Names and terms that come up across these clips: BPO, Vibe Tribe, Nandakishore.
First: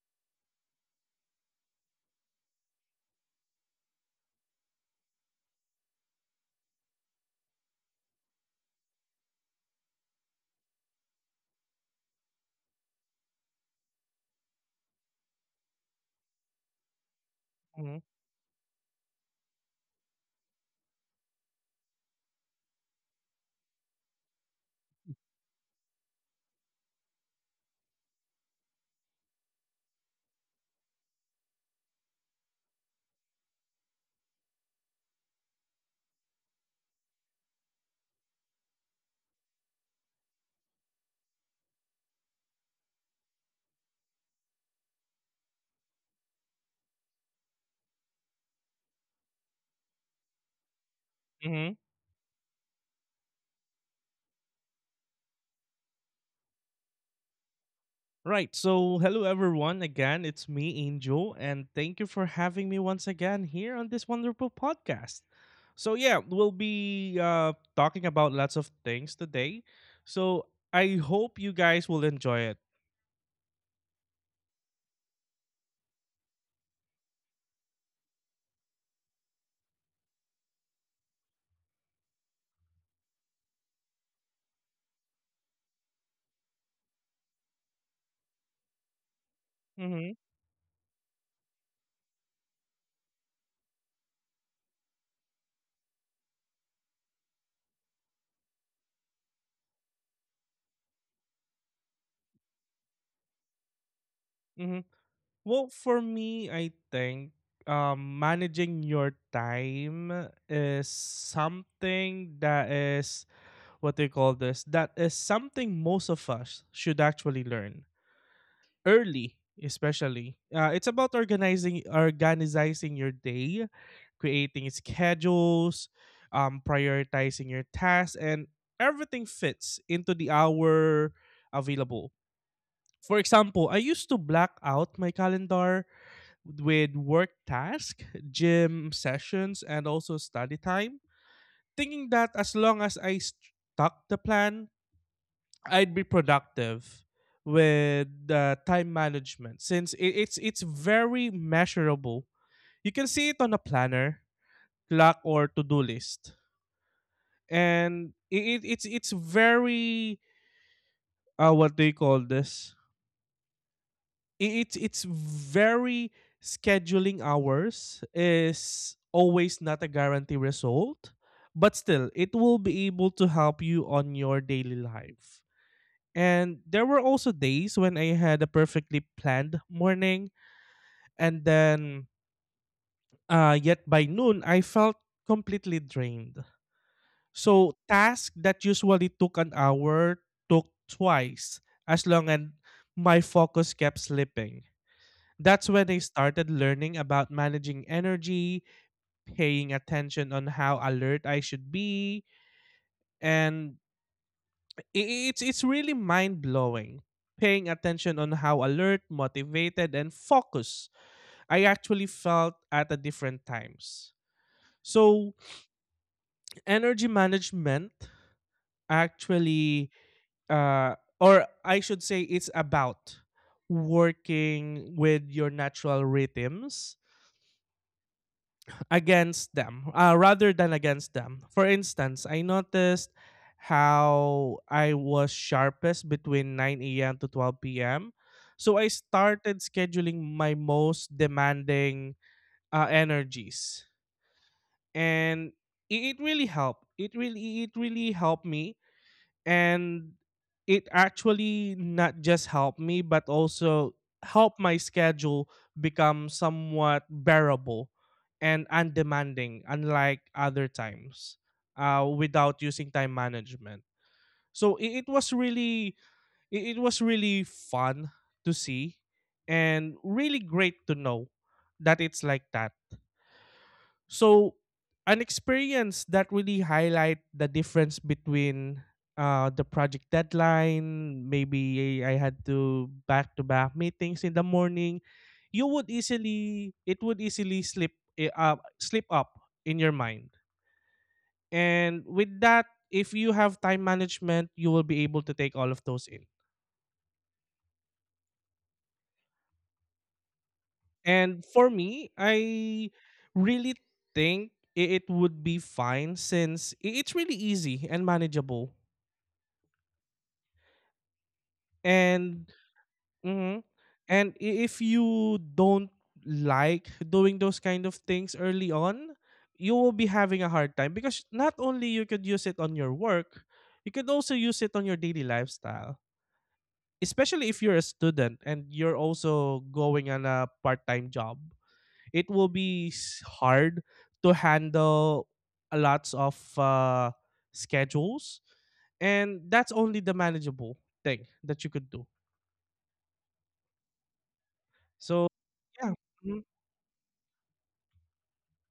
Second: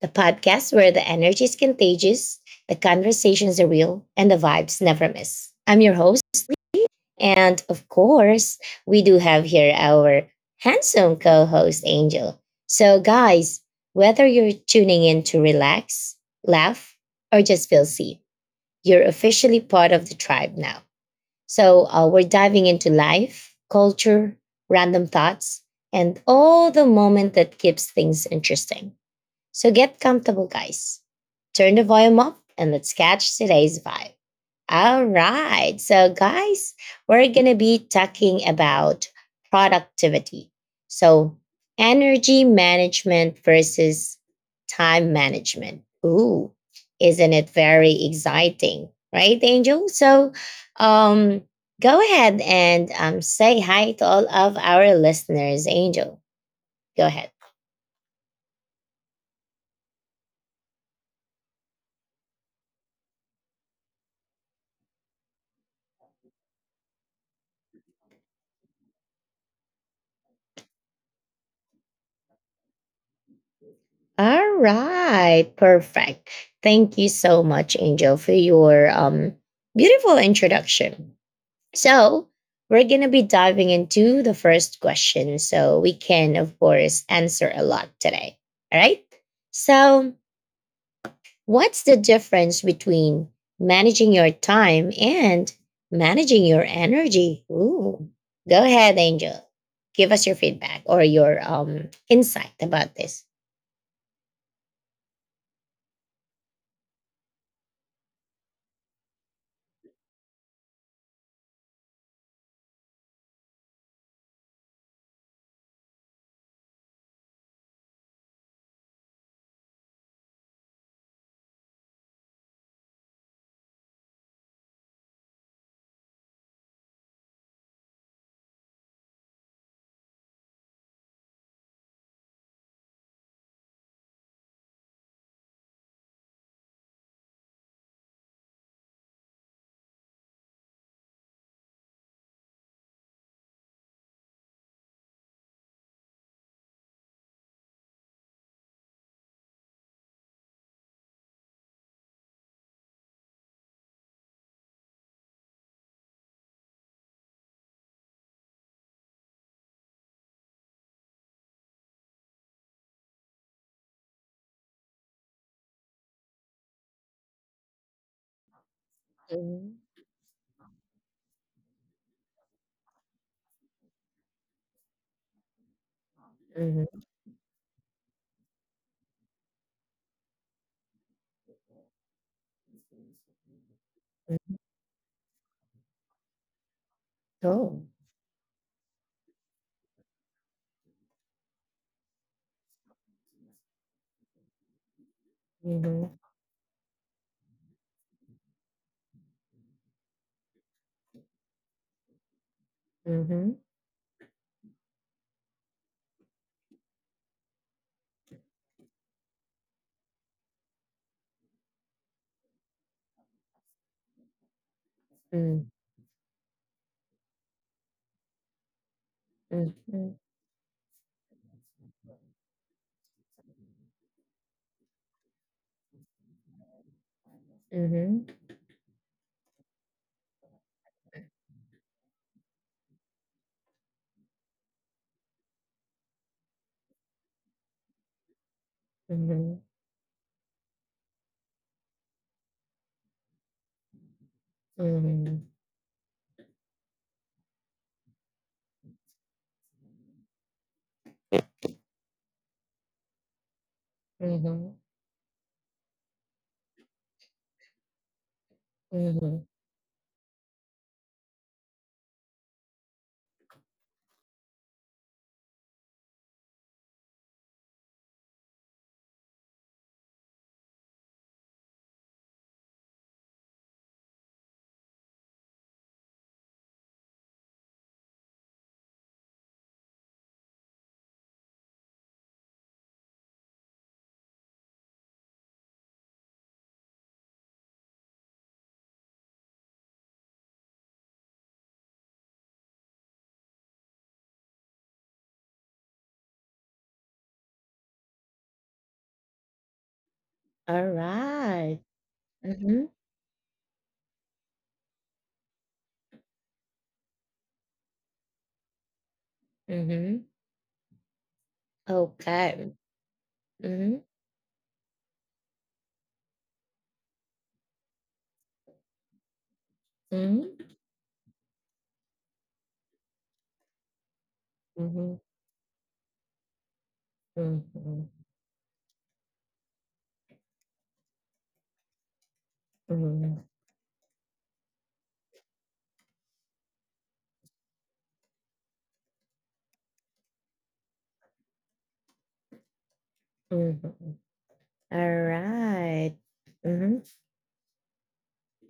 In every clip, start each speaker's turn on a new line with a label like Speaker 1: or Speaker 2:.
Speaker 1: the podcast where the energy is contagious, the conversations are real, and the vibes never miss. I'm your host, and of course, we do have here our handsome co host, Angel. So, guys, whether you're tuning in to relax, laugh, or just feel
Speaker 2: hmm
Speaker 1: seen, you're officially part of the tribe now. So we're diving into life, culture, random thoughts, and all the moment that keeps things interesting. So get comfortable, guys. Turn the volume up and let's catch today's vibe. All right. So, guys, we're going to be talking about productivity. So, energy management versus time management. Ooh, isn't it very exciting? Right, Angel? So, um,
Speaker 2: hmm
Speaker 1: go ahead and say hi to all of our listeners. Angel, go ahead.
Speaker 2: Right. So, hello everyone again. It's me, Angel, and thank you for having me once again here on this wonderful podcast. So, yeah, we'll be talking about lots of things today. So, I hope you guys will enjoy it.
Speaker 1: All right. Perfect. Thank you so much, Angel, for your beautiful introduction. So, we're going to be diving into the first question so we can, of course, answer a lot today. All right.
Speaker 2: hmm
Speaker 1: So, what's the difference between managing your time and managing your energy? Ooh. Go ahead, Angel. Give us your feedback or your insight about this.
Speaker 2: hmm Well, for me, I think managing your time is something that is what they call this. That is something most of us should actually learn early, especially it's about organizing your day, creating schedules, prioritizing your tasks, and everything fits into the hour available. For example, I used to black out my calendar with work tasks, gym sessions, and also study time, thinking that as long as I stuck the plan, I'd be productive. With time management, since it's very measurable. You can see it on a planner, clock, or to-do list, and it's very what do you call this? It's very, scheduling hours is always
Speaker 1: Mhm,
Speaker 2: not a guarantee result, but still it will be able to help you on your daily life. And there were
Speaker 1: mhm,
Speaker 2: also days when I had a perfectly planned morning, and then yet by noon,
Speaker 1: mhm.
Speaker 2: I felt completely drained. So,
Speaker 1: Oh.
Speaker 2: tasks that usually took an hour took twice as long, and my focus kept slipping. That's when I
Speaker 1: Mhm,
Speaker 2: started learning about managing energy, paying attention on how alert I should be,
Speaker 1: mhm,
Speaker 2: and i- it's really mind blowing, paying attention on how alert, motivated, and focused I actually felt at the different times. So
Speaker 1: mm,
Speaker 2: energy management actually
Speaker 1: mhm,
Speaker 2: or I should say it's about working with your natural rhythms
Speaker 1: mhm,
Speaker 2: against them, rather than against them. For instance, I noticed how I was sharpest between 9 a.m. to 12 p.m. So I started
Speaker 1: mhm,
Speaker 2: scheduling my most demanding energies.
Speaker 1: mhm,
Speaker 2: And it really helped. It really helped me, and it actually not just helped me but also helped my
Speaker 1: mhm.
Speaker 2: schedule become somewhat bearable and
Speaker 1: Mhm.
Speaker 2: undemanding, unlike other times without using time management. So it was really, it was really fun to see and really great to know that it's like that. So an experience that really highlight the difference between the project deadline, maybe I had to back meetings in the morning, you would easily it would easily slip, slip up in your mind. And with that, if you have time management, you will be able to take all of those in. And for
Speaker 1: Alright.
Speaker 2: me, I
Speaker 1: Mhm.
Speaker 2: really think it would be fine, since it's really easy and manageable.
Speaker 1: Mhm.
Speaker 2: And
Speaker 1: Okay.
Speaker 2: mhm.
Speaker 1: Mhm.
Speaker 2: And if you don't like doing those kind of things early on, you will be having a
Speaker 1: Mhm.
Speaker 2: hard time, because not only you could use it on your work, you could also use it on your
Speaker 1: Mhm.
Speaker 2: daily lifestyle. Especially if you're a
Speaker 1: Mhm.
Speaker 2: student and you're also going on a part-time job. It will be
Speaker 1: Mhm.
Speaker 2: hard to handle a lots of schedules, and that's only the manageable thing that you could do.
Speaker 1: Mhm.
Speaker 2: So yeah.
Speaker 1: Alright. Mhm.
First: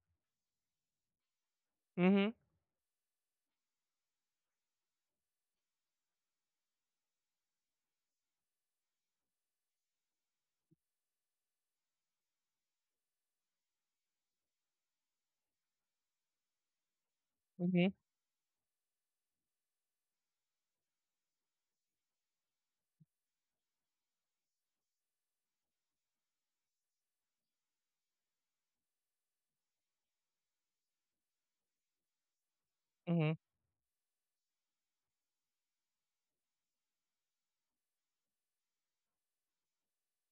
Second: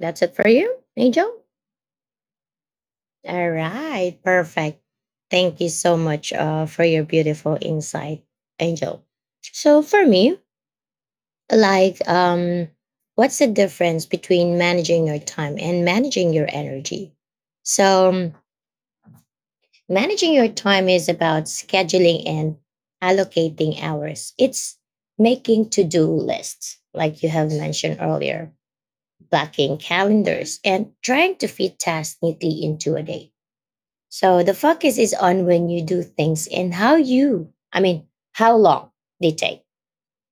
Speaker 1: That's it for you, Angel?
Speaker 2: Mhm.
Speaker 1: Alright. Perfect. Thank you so much for your beautiful insight, Angel. So for me, like what's the difference between managing your time and managing your energy?
Speaker 2: Mhm. Mhm.
Speaker 1: So, managing your time is about scheduling and allocating hours. It's making to do lists, like you have mentioned earlier, blocking calendars, and trying to fit tasks neatly into a day.
Speaker 2: Mhm.
Speaker 1: So the focus is on when you do things and how you, I mean, how long they take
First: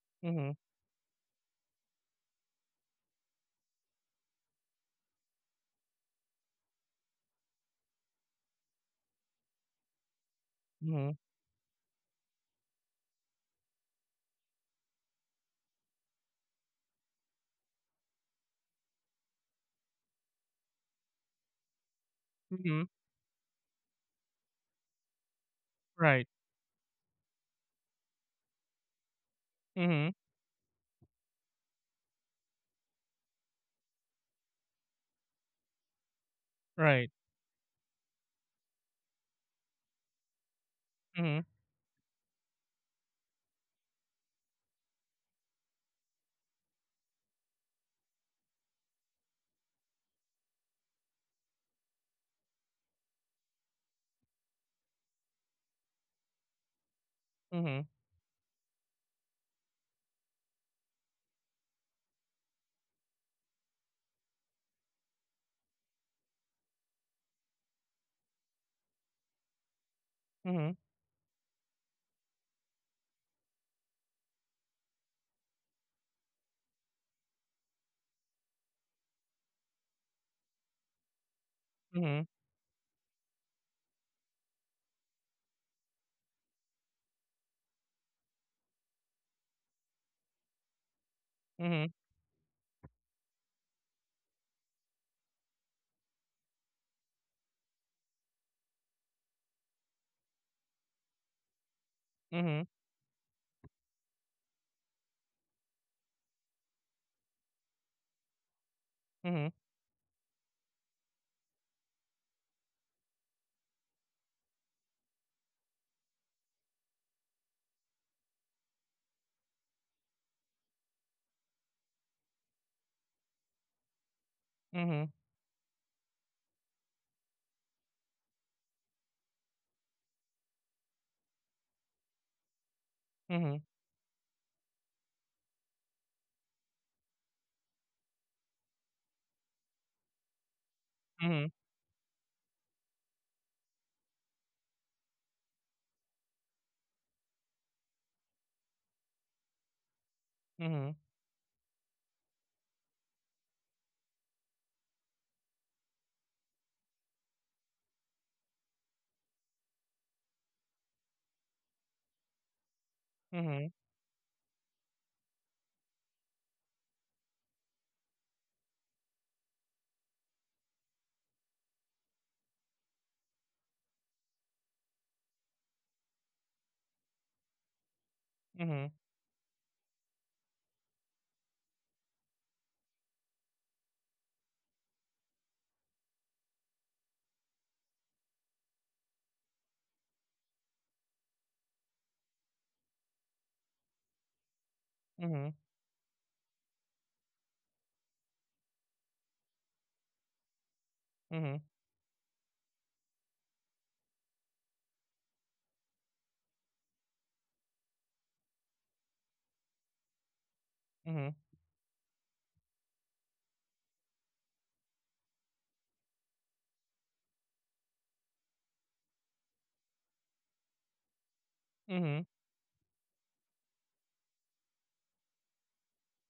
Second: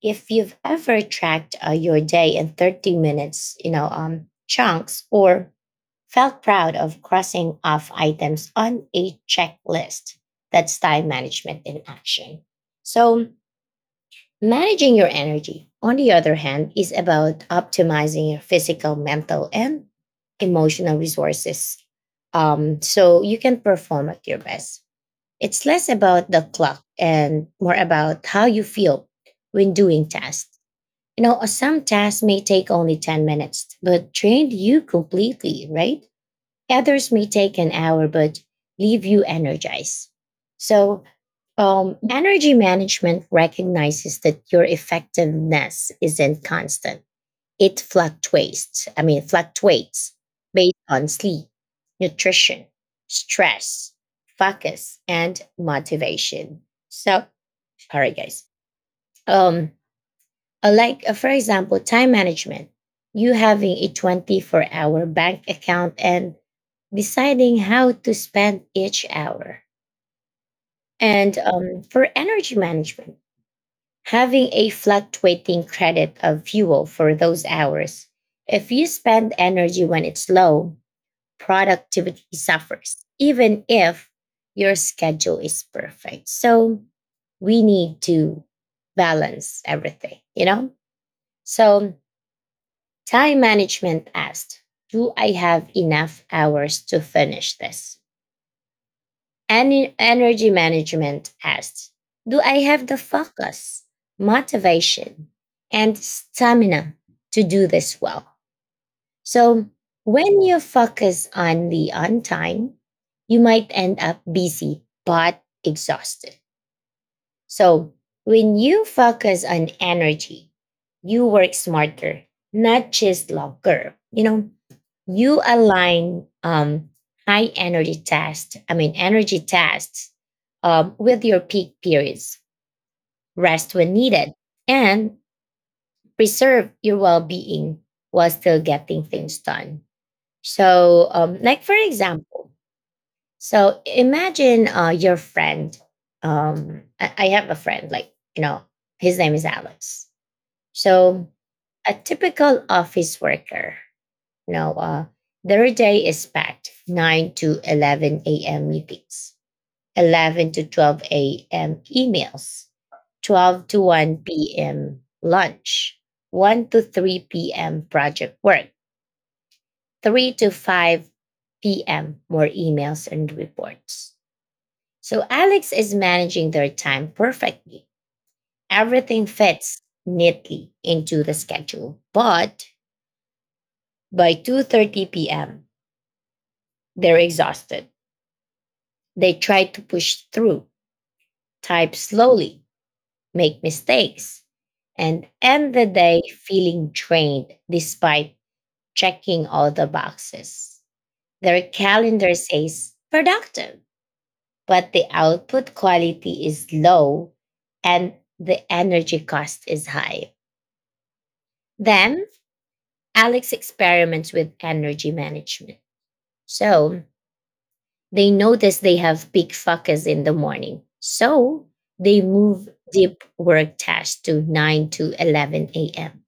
Speaker 1: if
Speaker 2: Mhm.
Speaker 1: you've ever tracked your day in 30 minutes, you know, chunks or felt proud of crossing off items on a checklist, that's time
Speaker 2: Mhm.
Speaker 1: management in action. So, managing your energy, on the other hand, is about optimizing your physical, mental, and emotional resources
Speaker 2: Mhm.
Speaker 1: so you can perform at your best. It's less
Speaker 2: Right.
Speaker 1: about the clock and more about how you feel when doing
Speaker 2: Mhm.
Speaker 1: tasks. Some tasks may take only 10 minutes, but drain you completely, right?
Speaker 2: Right.
Speaker 1: Others may take an hour, but leave you energized. So,
Speaker 2: Mhm.
Speaker 1: energy management recognizes that your effectiveness isn't constant. It fluctuates. I mean, fluctuates based on sleep, nutrition, stress, focus, and motivation. So,
Speaker 2: Mhm.
Speaker 1: all right, guys. Um, for example time management you having a 24-hour bank account and deciding how to spend each hour
Speaker 2: Mhm.
Speaker 1: and for energy management having a fluctuating credit of fuel for those hours if you spend energy when it's low productivity
Speaker 2: Mhm.
Speaker 1: suffers even if your schedule is perfect, so we need to balance everything, you know. So time management asked, do I have enough hours to finish this? And energy management asked, do I
Speaker 2: Mhm.
Speaker 1: have the focus, motivation, and stamina to do this well?
Speaker 2: Mhm.
Speaker 1: So, when you focus on the on time, you might end up busy but exhausted. So when you focus on energy, you work smarter, not just longer. You know, you align high energy tasks, I mean, energy tasks with your peak periods,
Speaker 2: Mhm.
Speaker 1: rest when needed, and preserve your well being while still getting things done. So,
Speaker 2: Mhm.
Speaker 1: like for example, so imagine your friend. I have a friend, like, you know, his name is Alex.
Speaker 2: Mhm.
Speaker 1: So a typical office worker, you know, their day is packed 9 to 11 a.m. meetings, 11 to 12 a.m. emails, 12
Speaker 2: Mhm.
Speaker 1: to 1 p.m. lunch, 1 to 3 p.m. project work, 3 to 5 p.m. more emails and reports. So Alex is managing their time perfectly.
Speaker 2: Mhm.
Speaker 1: Everything fits neatly into the schedule. But by 2:30 p.m., they're exhausted. They try to push through, type slowly, make mistakes, and
Speaker 2: Mhm.
Speaker 1: end the day feeling drained despite checking all the boxes.
Speaker 2: Mhm.
Speaker 1: Their calendar says productive, but the output quality is low and the energy cost is high.
Speaker 2: Mhm.
Speaker 1: Then Alex experiments with energy management. So they notice they have big focus in the morning. So they
Speaker 2: Mhm.
Speaker 1: move deep work tasks to 9 to 11 a.m.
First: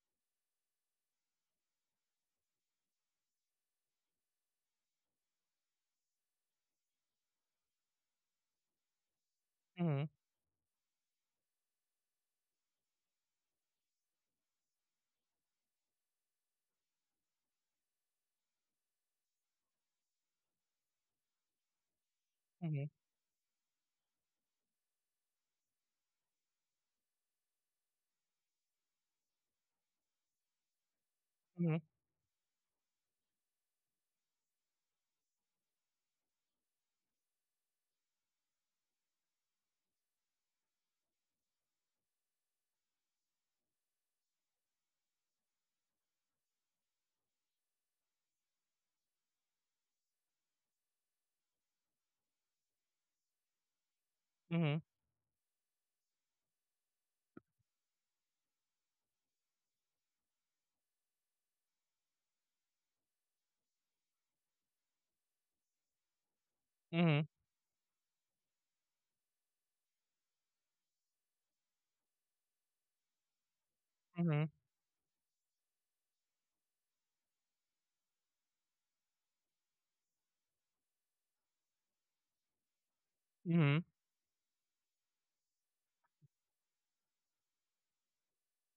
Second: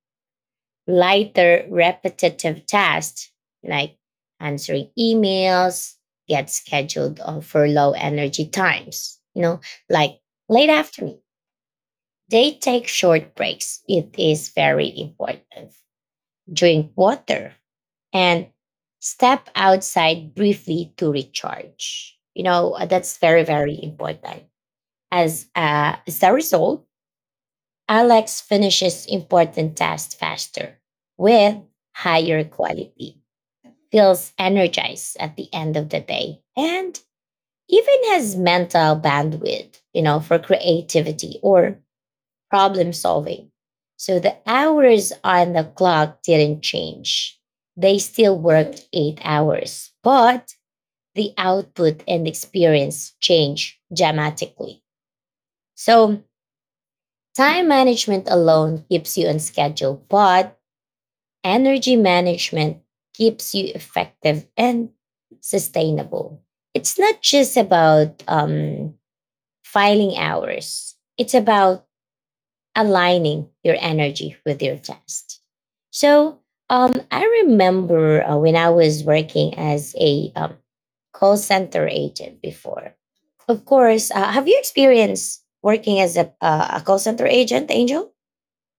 Speaker 1: Lighter repetitive tasks like answering emails get scheduled for low energy times, you know,
Speaker 2: Mhm.
Speaker 1: like late afternoon. They take short breaks. It is very important. Drink water, and step outside briefly to recharge.
Speaker 2: Mhm.
Speaker 1: That's very, very important. As a result, Alex finishes important tasks faster with
Speaker 2: Mhm. Mhm. Mhm.
Speaker 1: higher quality, feels energized at the end of the day, and even has mental bandwidth, you know, for creativity or problem solving. So the hours on the clock didn't change. They still worked 8 hours, but the output and experience change
Speaker 2: Mhm.
Speaker 1: dramatically. So time management alone keeps you on schedule, but energy management keeps you effective and sustainable. It's not
Speaker 2: Mhm.
Speaker 1: just about filing hours, it's about aligning your energy
Speaker 2: Mhm.
Speaker 1: with your test. So I remember when I was working as a call center agent before. Of
Speaker 2: Mhm.
Speaker 1: course, have you experienced working as a call center agent, Angel?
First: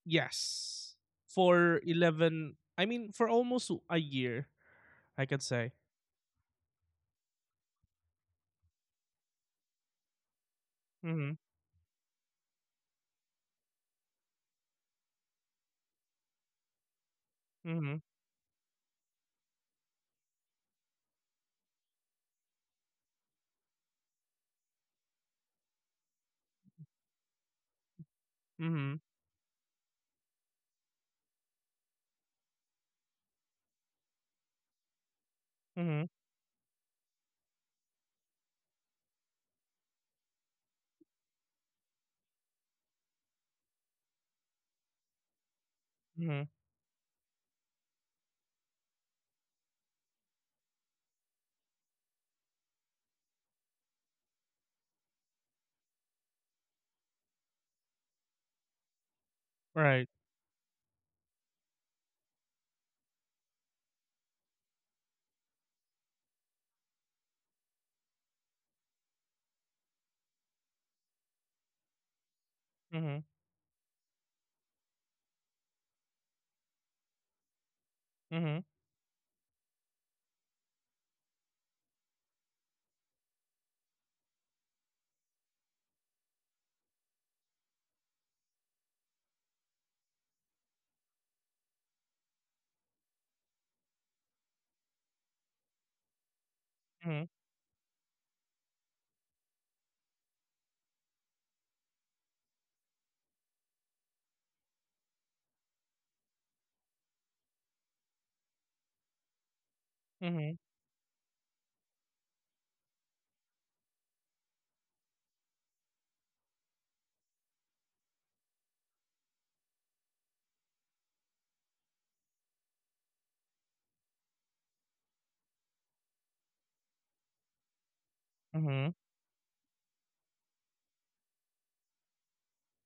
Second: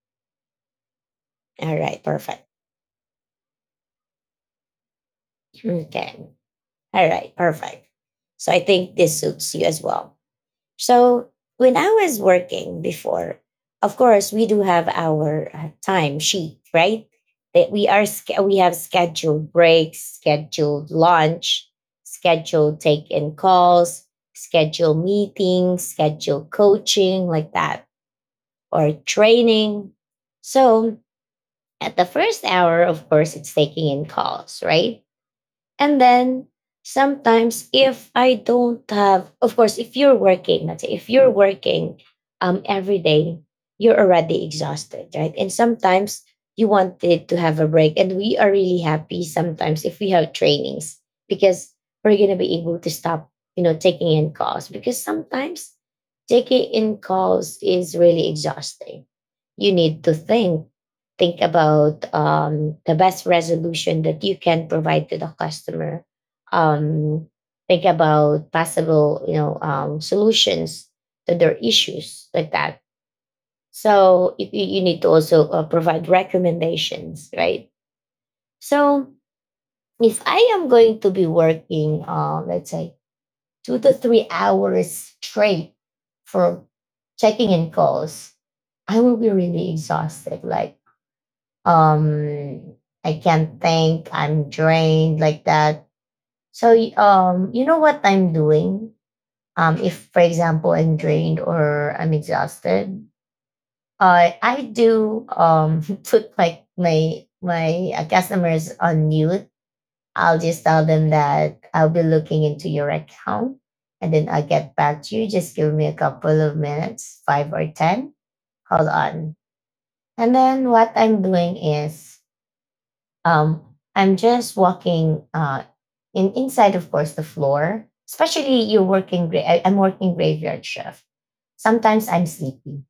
Speaker 2: Yes.
Speaker 1: All
Speaker 2: For
Speaker 1: right, perfect.
Speaker 2: 11, I mean, for almost a year, I could say.
Speaker 1: Okay. All right, perfect. So I think this suits you as well. So
Speaker 2: Mm-hmm.
Speaker 1: when I was working before, of course we do have our time sheet, right? That
Speaker 2: Mm-hmm.
Speaker 1: we have scheduled breaks, scheduled lunch, scheduled take in calls, scheduled meetings, scheduled coaching like that or
Speaker 2: Mm-hmm.
Speaker 1: training. So at the first hour, of course, it's taking in calls, right? And
Speaker 2: Mm-hmm.
Speaker 1: then sometimes if I don't have, of course, if you're working, let's say if you're working every day, you're already exhausted, right? And sometimes
Speaker 2: Mm-hmm.
Speaker 1: you wanted to have a break. And we are really happy sometimes if we have trainings because we're going to be able to stop, you know, taking in calls because sometimes taking in calls is really exhausting. You need
Speaker 2: Right.
Speaker 1: to think about the best resolution that you can provide to the customer um, think about possible solutions to their issues like that,
Speaker 2: Mm-hmm.
Speaker 1: so you need to also provide recommendations, right?
Speaker 2: Mhm,
Speaker 1: So if I am going to be working let's say 2 to 3 hours straight for checking in calls, I will be really exhausted, like, um I can't think, I'm drained like that. so y-
Speaker 2: mhm,
Speaker 1: um you know what I'm doing, if for example I'm drained or I'm exhausted, I do put my customers on mute. I'll
Speaker 2: mhm,
Speaker 1: just tell them that I'll be looking into your account and then I'll get back to you, just give me a couple of minutes, five or ten, hold on. And then what I'm doing is um, I'm just walking in inside, of course, the floor. Especially you're
Speaker 2: mhm,
Speaker 1: working. I'm working graveyard shift. Sometimes I'm sleepy.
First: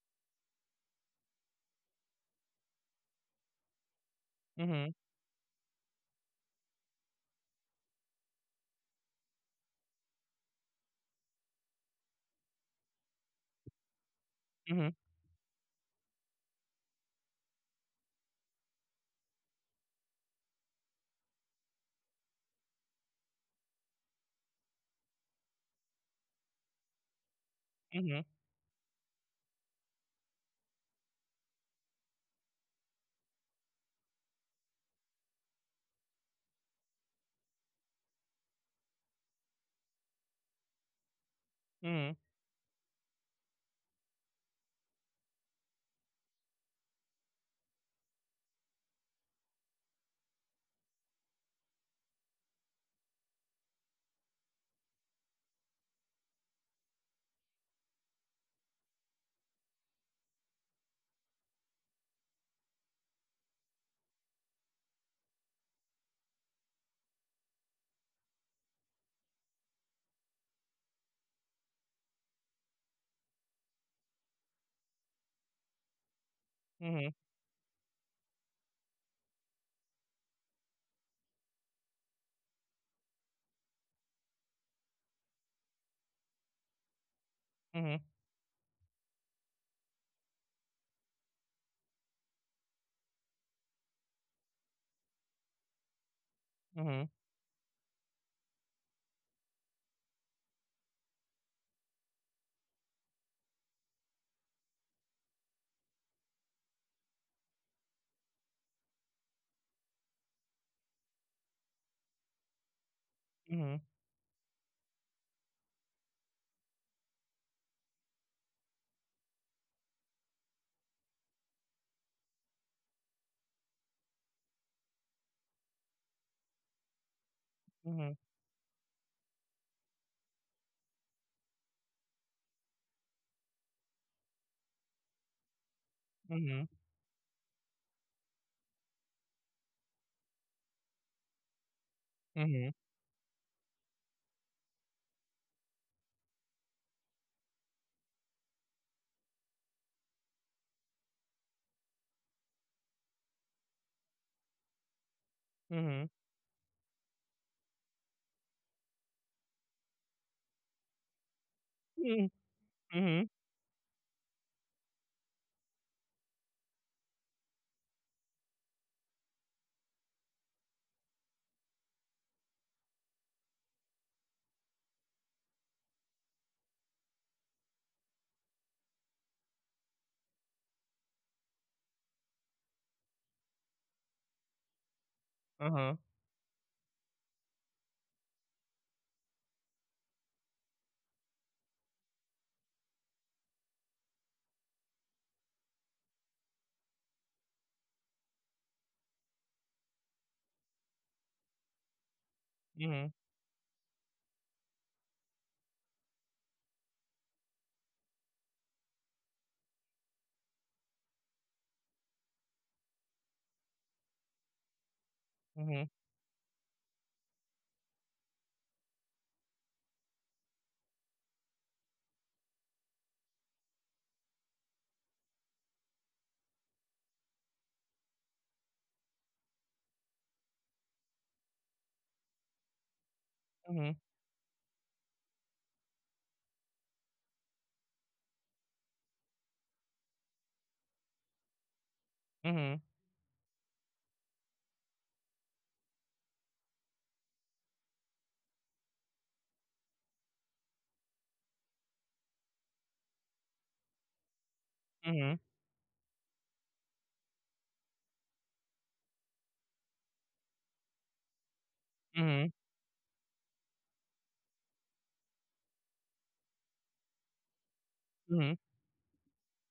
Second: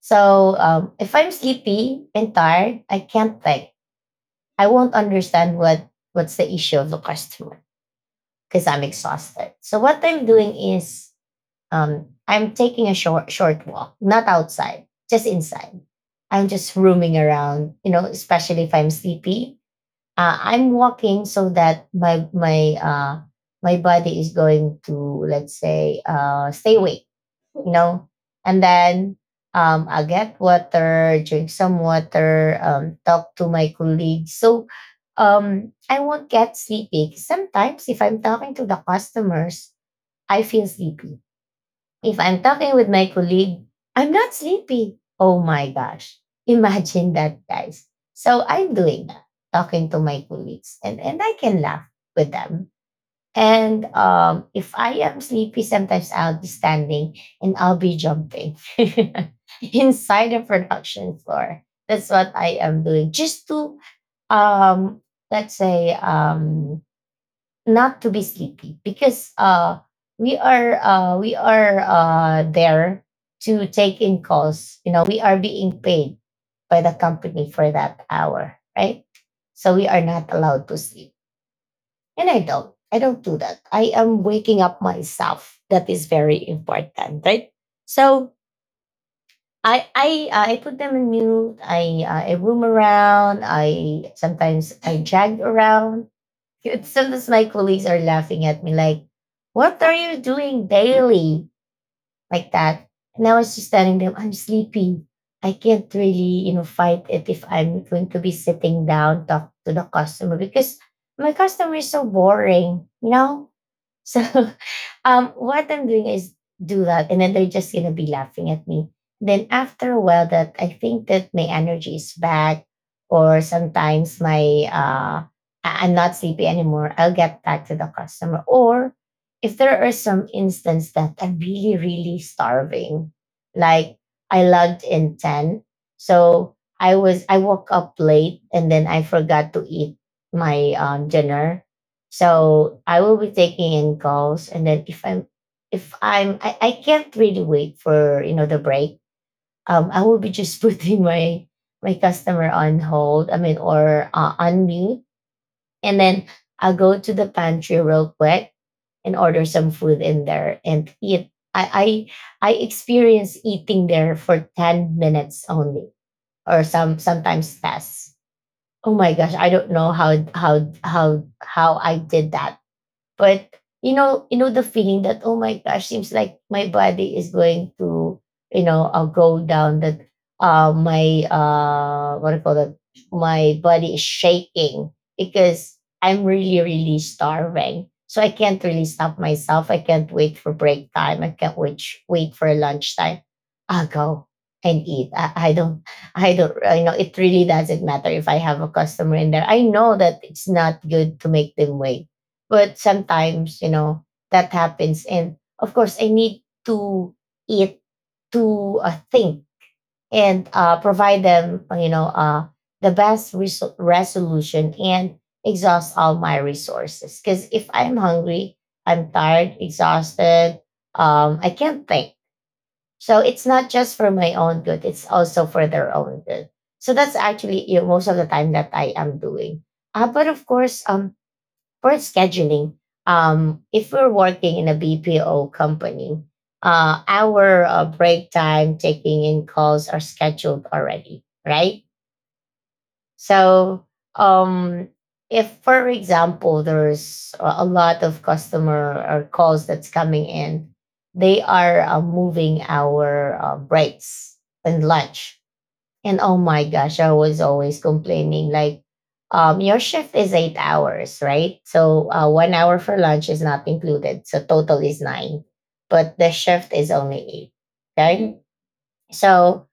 Speaker 1: So if I'm sleepy and tired, I can't think. I
Speaker 2: mhm,
Speaker 1: won't understand what's the issue of the customer because I'm exhausted. So what I'm doing is I'm taking a short walk, not outside,
Speaker 2: mhm,
Speaker 1: just inside. I'm just roaming around, you know, especially if I'm sleepy, I'm walking so that my body is going to, let's say, stay awake, you know,
Speaker 2: mhm,
Speaker 1: and then I get water, drink some water, talk to my colleagues. So I won't get sleepy. Sometimes if I'm talking to the customers, I feel sleepy,
Speaker 2: mhm,
Speaker 1: if I'm talking with my colleague, I'm not sleepy. Oh my gosh. Imagine that, guys. So I'm doing that, talking to my colleagues, and I can laugh with them. And if I am sleepy, sometimes I'll be standing and I'll be jumping inside the production floor. That's what I am doing just to, um, let's say, not to be sleepy because we are there to take in calls, you know, we are being paid by the
Speaker 2: mhm,
Speaker 1: company for that hour, right? So we are not allowed to sleep. And I don't do that, I am waking up myself, that is very important, right?
Speaker 2: mhm,
Speaker 1: So I put them in mute. I roam around. I jag around. It
Speaker 2: mhm,
Speaker 1: sometimes my colleagues are laughing at me like, what are you doing daily? Like that. And I was just telling them, I'm sleepy. I can't really, you know, fight it if I'm going to be sitting down, talk to the customer because my customer is so boring, you know?
Speaker 2: mhm,
Speaker 1: So what I'm doing is do that, and then they're just gonna be laughing at me. Then after a while, that I think that my energy is back, or sometimes my I'm not sleepy anymore. I'll get back to the
Speaker 2: mhm,
Speaker 1: customer, or if there are some instances that I'm really really starving, like I logged in ten. So
Speaker 2: mhm,
Speaker 1: I woke up late and then I forgot to eat my dinner.
Speaker 2: mhm,
Speaker 1: So I will be taking in calls, and then if I'm I can't really wait for the break. I will be just putting my customer on hold. I mean, or on mute, and
Speaker 2: mhm,
Speaker 1: then I'll go to the pantry real quick and order some food in there and eat. I
Speaker 2: mhm,
Speaker 1: I I
Speaker 2: mhm,
Speaker 1: experience eating there for 10 minutes only, or sometimes less. Oh my gosh, I don't know how I did that. But you know the feeling that, oh my gosh, seems like my body is going to go down. That My what do you call that? My body is shaking because
Speaker 2: uh-huh,
Speaker 1: I'm really really starving. So I can't really stop myself. I can't wait for break time. I can't wait for lunchtime. I'll go and eat. I know it really doesn't matter if I have a customer in there. I know that it's not good to make them wait, but
Speaker 2: mhm,
Speaker 1: sometimes, that happens. And of course, I need to eat, to think, and provide them, the best resolution and
Speaker 2: mhm,
Speaker 1: exhaust all my resources. Because if I'm hungry, I'm tired, exhausted, I can't think. So it's not just for my own good, it's also for their own good. So that's actually most of the time that I am doing. But of course, for scheduling, if
Speaker 2: mhm,
Speaker 1: we're working in a BPO company, our break time, taking in calls are scheduled already, right?
Speaker 2: mhm,
Speaker 1: So, um, if, for example, there's a lot of customer or calls that's coming in, they are moving our breaks and lunch.
Speaker 2: mhm,
Speaker 1: And, oh my gosh, I was always complaining like, your shift is 8 hours, right? So
Speaker 2: mhm,
Speaker 1: 1 hour for lunch is not included. So total is nine, but the shift is only eight. Okay.
Speaker 2: mhm,
Speaker 1: So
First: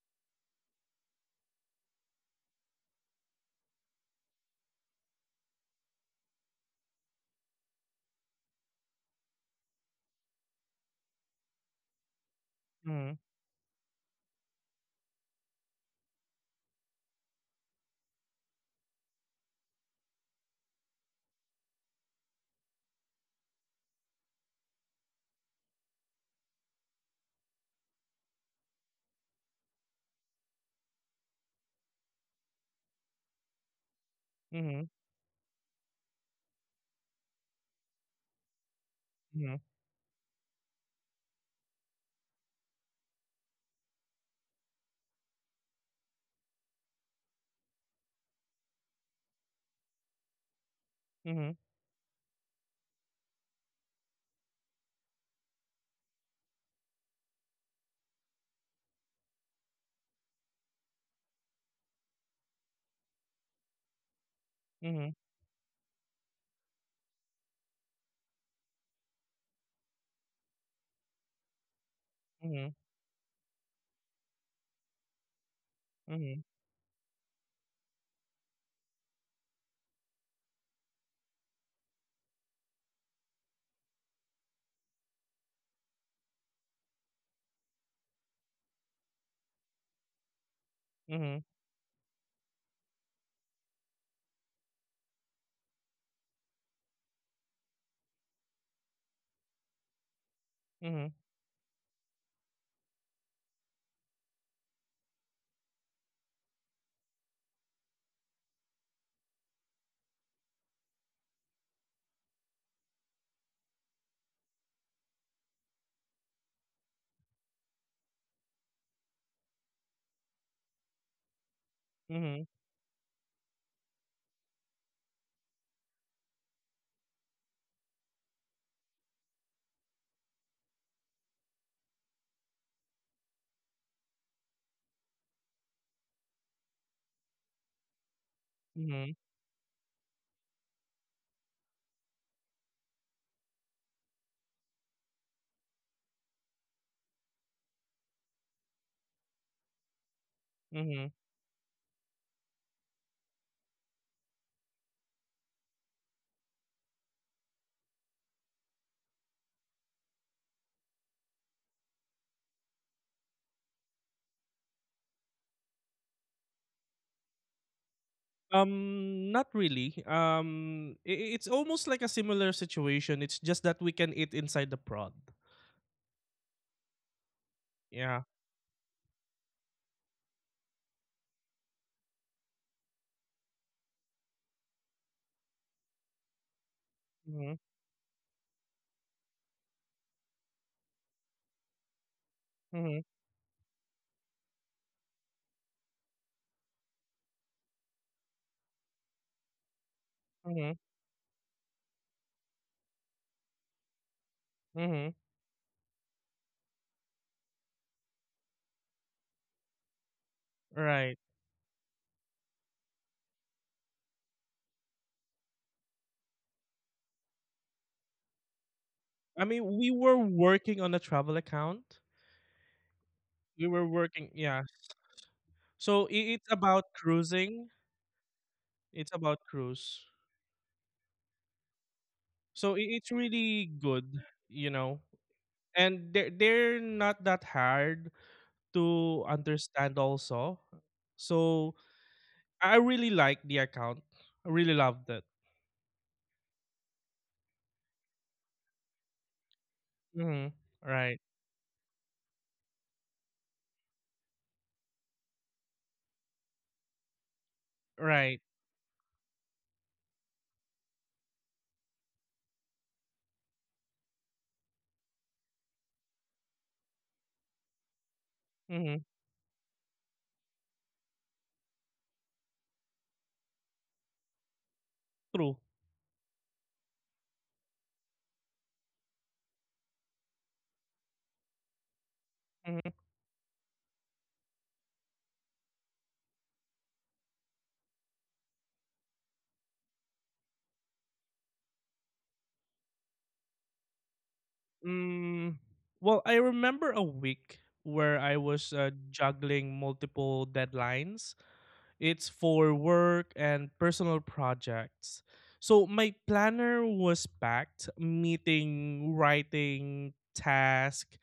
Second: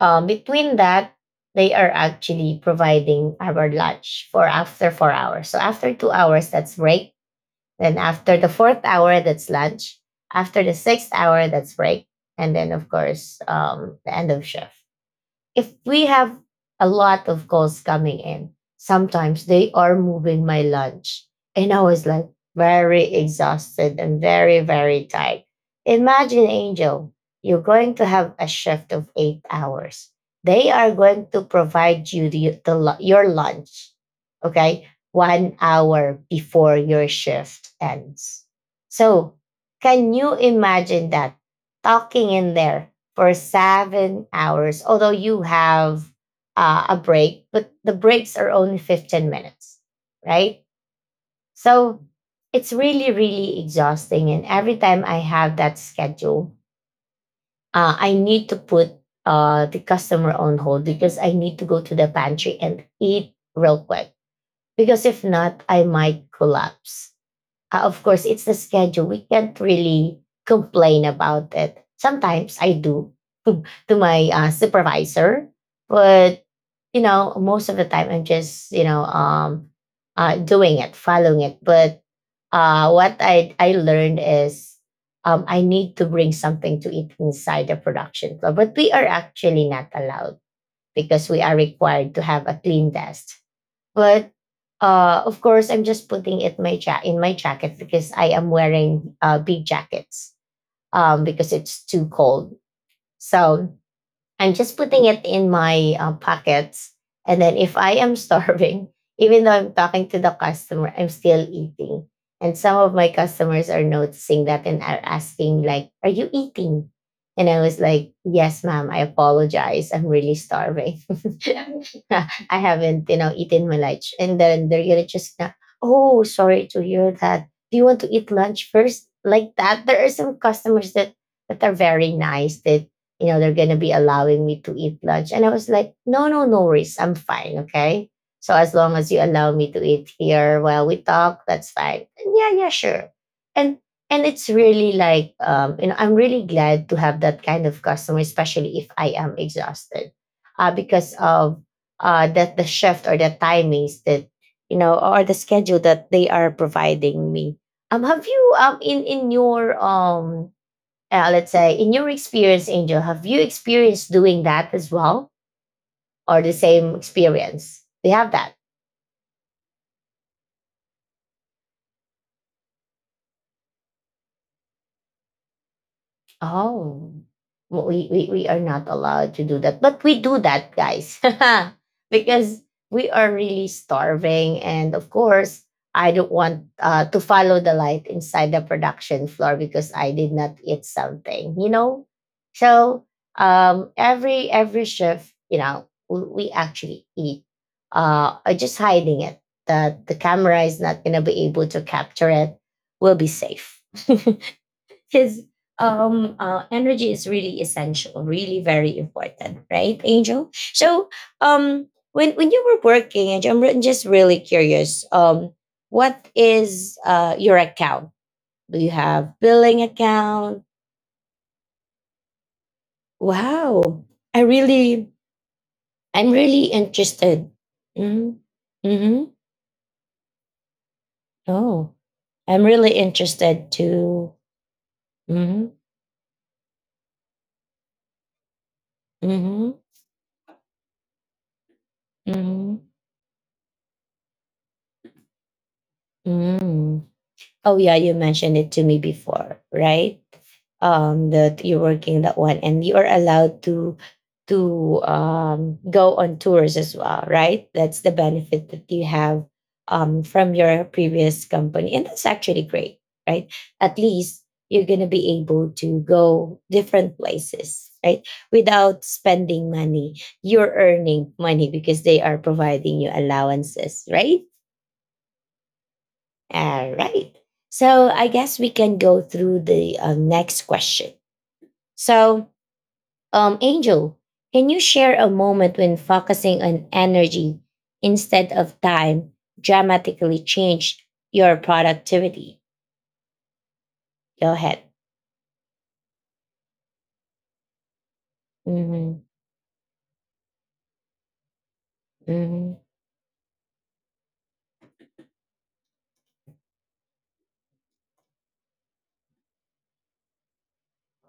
Speaker 1: between that, they are actually providing our lunch for after 4 hours. So after 2 hours, that's break. Then after the fourth hour, that's lunch. After the sixth hour, that's break. And then, of
Speaker 2: mhm,
Speaker 1: course, the end of shift, if we have a lot of calls coming in, sometimes they are moving my lunch. And I was like very exhausted and very, very tired. Imagine, Angel, you're going to have a shift of 8 hours. They are going to provide you your lunch, okay,
Speaker 2: mhm,
Speaker 1: 1 hour before your shift ends. So,
Speaker 2: mhm,
Speaker 1: can you imagine that, talking in there for 7 hours, although you have a break, but the breaks are only 15 minutes, right?
Speaker 2: mhm, mhm, mhm, mhm,
Speaker 1: So it's really, really exhausting. And every time I have that schedule, I need to put the customer on hold because I need to go to the pantry and eat real quick. Because
Speaker 2: mhm,
Speaker 1: if not, I might collapse. Of course, it's the schedule. We can't really complain about it. Sometimes I do to my supervisor, but most of the time I'm just doing it, following it. But what I learned is, I need to bring something to eat inside the production floor, but we are actually not allowed because we
Speaker 2: mhm,
Speaker 1: are required to have a clean desk. But of course, I'm just putting it in my jacket because I am wearing big jackets,
Speaker 2: mhm,
Speaker 1: because it's too cold. So I'm just putting it in my pockets. And then if I am starving, even though I'm talking to the customer, I'm still eating. And some of my customers are noticing that and are asking, like, are you eating? And I was like, yes, ma'am, I apologize. I'm really starving. I haven't eaten my lunch. And then they're gonna just oh, sorry to hear that. Do you want to eat lunch first? Like that. There are some customers that are very nice that, they're going to be allowing me to eat lunch. And I was like, no, no, no worries. I'm fine. Okay. So as long as
Speaker 2: mhm,
Speaker 1: you allow me to eat here while we talk, that's fine. And, yeah, yeah, sure. And and it's really, like, I'm really glad to have that kind of customer, especially if I am exhausted. Uh,
Speaker 2: mhm.
Speaker 1: because of that, the shift or the timings that or the schedule that they are providing me. Have you, in your, let's say, in your experience, Angel, have you experienced doing that as well, or the same experience, do you have that?
Speaker 2: Not really. It's almost like a similar situation. It's just that we can eat inside the prod.
Speaker 1: Oh, well, we,
Speaker 2: Yeah.
Speaker 1: we, we are not allowed to do that. But we do that, guys, because we are really starving. And of course, I don't want to
Speaker 2: Mm-hmm.
Speaker 1: follow the light inside the production floor because I did not eat something, you know?
Speaker 2: Mm-hmm.
Speaker 1: So every shift, we actually eat. Just hiding it. The camera
Speaker 2: Mhm.
Speaker 1: is not going to be able to capture it. We'll be safe.
Speaker 2: Mhm.
Speaker 1: Because energy is really essential, really very important, right, Angel? So,
Speaker 2: Right.
Speaker 1: when you were working, Angel, I'm just really curious. What is your account? Do you have
Speaker 2: I mean,
Speaker 1: billing
Speaker 2: we were
Speaker 1: account?
Speaker 2: working on a travel account. We were
Speaker 1: Wow,
Speaker 2: working,
Speaker 1: I
Speaker 2: yeah.
Speaker 1: really,
Speaker 2: So I
Speaker 1: I'm
Speaker 2: it's
Speaker 1: really
Speaker 2: about
Speaker 1: interested.
Speaker 2: cruising.
Speaker 1: Mm-hmm.
Speaker 2: It's
Speaker 1: Mm-hmm.
Speaker 2: about cruise.
Speaker 1: Oh, I'm
Speaker 2: So I
Speaker 1: really
Speaker 2: it's
Speaker 1: interested
Speaker 2: really good,
Speaker 1: to.
Speaker 2: you know.
Speaker 1: Mm-hmm.
Speaker 2: And they're not that hard to
Speaker 1: Mm-hmm.
Speaker 2: understand also. So
Speaker 1: Mm-hmm.
Speaker 2: I really like the account. I really loved it.
Speaker 1: Mm-hmm. Oh yeah, you mentioned it to me before, right?
Speaker 2: Hmm. Right.
Speaker 1: That you're working that one, and you are allowed to go on tours as well, right? That's the
Speaker 2: Right.
Speaker 1: benefit that you have, from your previous company, and that's actually great, right? At least you're gonna be able to go different places, right?
Speaker 2: Hmm.
Speaker 1: Without spending money, you're earning money because they are providing you allowances, right?
Speaker 2: True.
Speaker 1: All right. So I guess we can go through the next question. So,
Speaker 2: Mhm.
Speaker 1: Angel, can you share a moment when focusing on energy instead of time dramatically changed your productivity? Go ahead.
Speaker 2: Mm, well, I remember a week where I was
Speaker 1: Hmm,
Speaker 2: juggling multiple deadlines. It's
Speaker 1: hmm,
Speaker 2: for work and personal projects. So my planner was packed, meeting, writing, task,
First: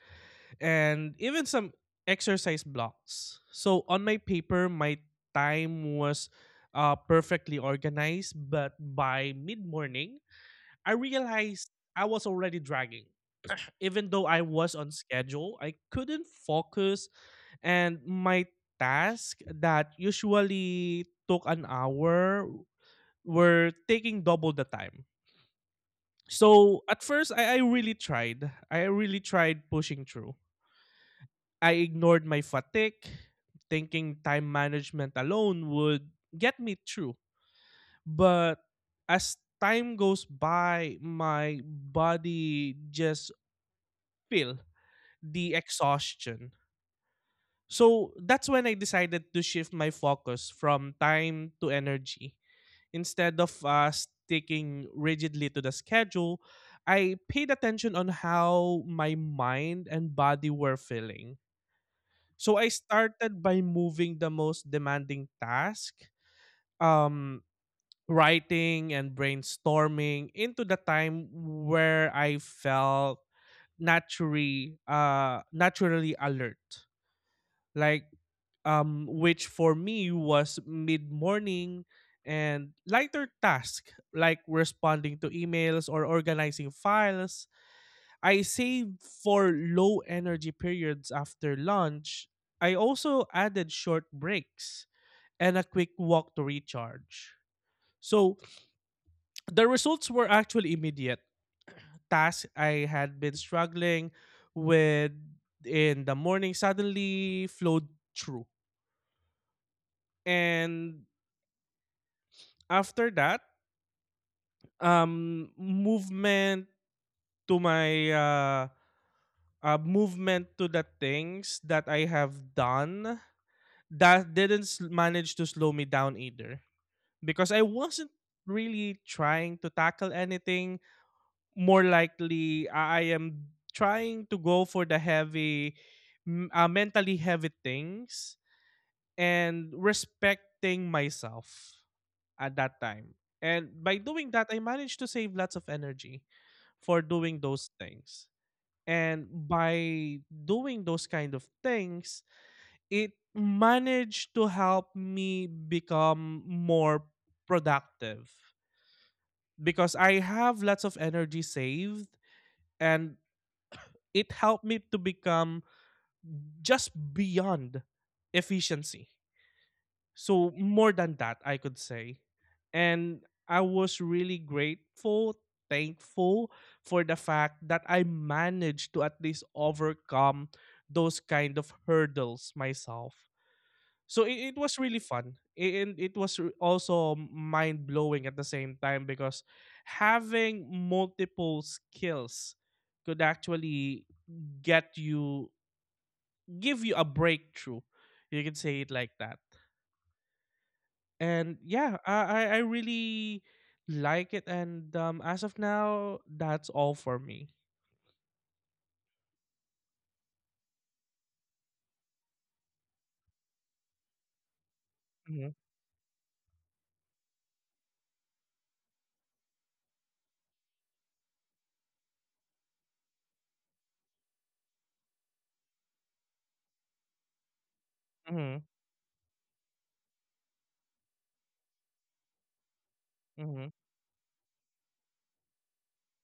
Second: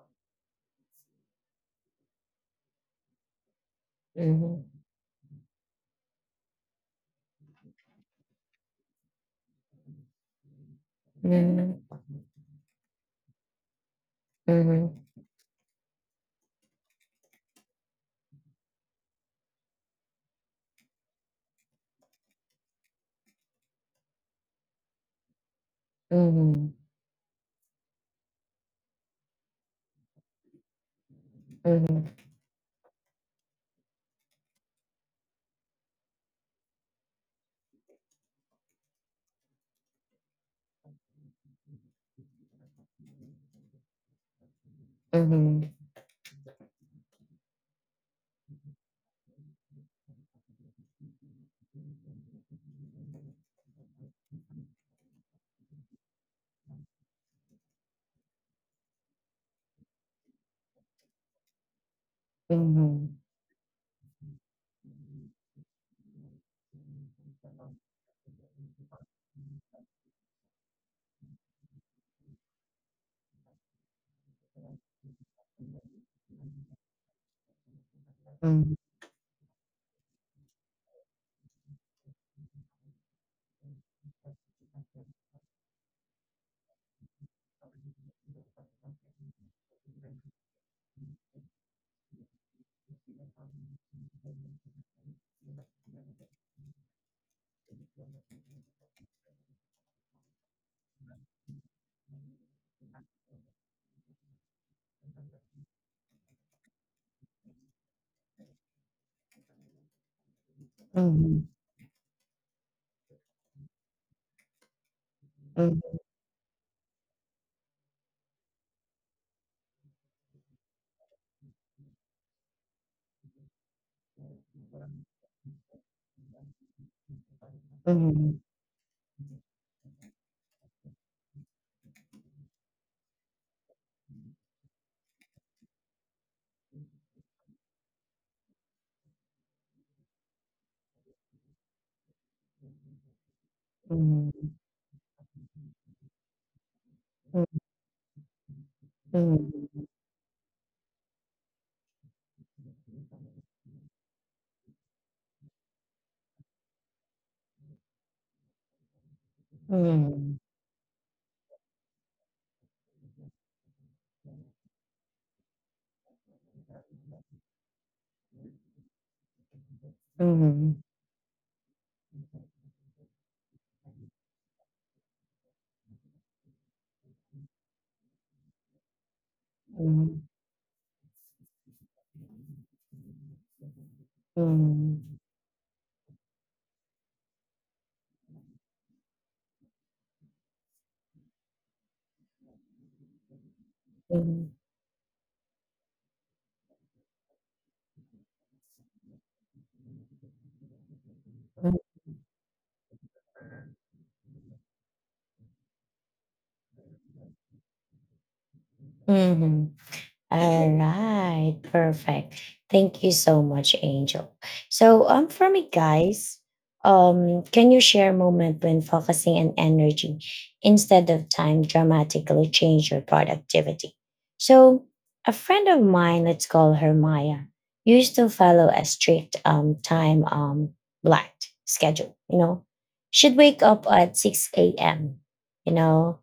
Speaker 2: and even some exercise blocks. So on my
Speaker 1: hmm,
Speaker 2: paper, my time was perfectly organized, but by mid morning, I realized
Speaker 1: hmm,
Speaker 2: I was already dragging. Even though I was
Speaker 1: hmm,
Speaker 2: on schedule, I couldn't focus, and my task that usually took an hour were taking double the time.
Speaker 1: hmm,
Speaker 2: So at first I really tried. I really tried pushing through. I
Speaker 1: hmm,
Speaker 2: ignored my fatigue, thinking time management alone would get me through. But as time goes by, my body just feel
Speaker 1: hmm,
Speaker 2: the
Speaker 1: hmm,
Speaker 2: exhaustion. So that's when I decided to shift my focus from time to energy. Instead of sticking rigidly to the schedule, I paid attention on how my mind and body were feeling. So I
Speaker 1: hmm,
Speaker 2: started by moving the most demanding task, um, writing and brainstorming, into the time where I felt naturally alert, like, which for me was mid morning, and lighter tasks like responding to emails or organizing files, I saved for low energy periods after lunch. I also added short breaks and a quick walk to recharge. So the results were actually immediate. Tasks I had been struggling with in the morning suddenly flowed through. And after that, um
Speaker 1: hmm,
Speaker 2: movement to my uh, movement to the things that I have done that didn't manage to slow me down either, because I
Speaker 1: hmm,
Speaker 2: wasn't
Speaker 1: hmm,
Speaker 2: really trying to tackle anything. More likely I am trying to go for the heavy, mentally heavy things, and respecting myself at that time. And by doing that I managed to save lots of energy for doing those things. And
Speaker 1: hmm,
Speaker 2: by doing those kind of things, it managed to help me become more productive, because I
Speaker 1: hmm,
Speaker 2: have lots of energy saved, and it helped me to become just beyond efficiency. So
Speaker 1: hmm.
Speaker 2: more than that, I could say. And I was really grateful, thankful for the fact that I managed to at least
Speaker 1: Ừm,
Speaker 2: overcome those kind of hurdles myself. So it was
Speaker 1: ừm,
Speaker 2: really fun. And it was also mind blowing at the same time, because having multiple skills could actually
Speaker 1: ừm,
Speaker 2: get you, give you a breakthrough. You can say it like that, and yeah, I really like it. And as of now, that's all for me.
Speaker 1: ừm, ừm. All right, perfect. Thank you so much, Angel. So, for
Speaker 2: Mhm,
Speaker 1: me, guys, can you share a moment when focusing and energy instead of time dramatically change your productivity? So, a friend of mine, let's call her Maya, used to
Speaker 2: mhm,
Speaker 1: follow a strict, time, black schedule. She'd wake
Speaker 2: mhm,
Speaker 1: up at 6 a.m. You know,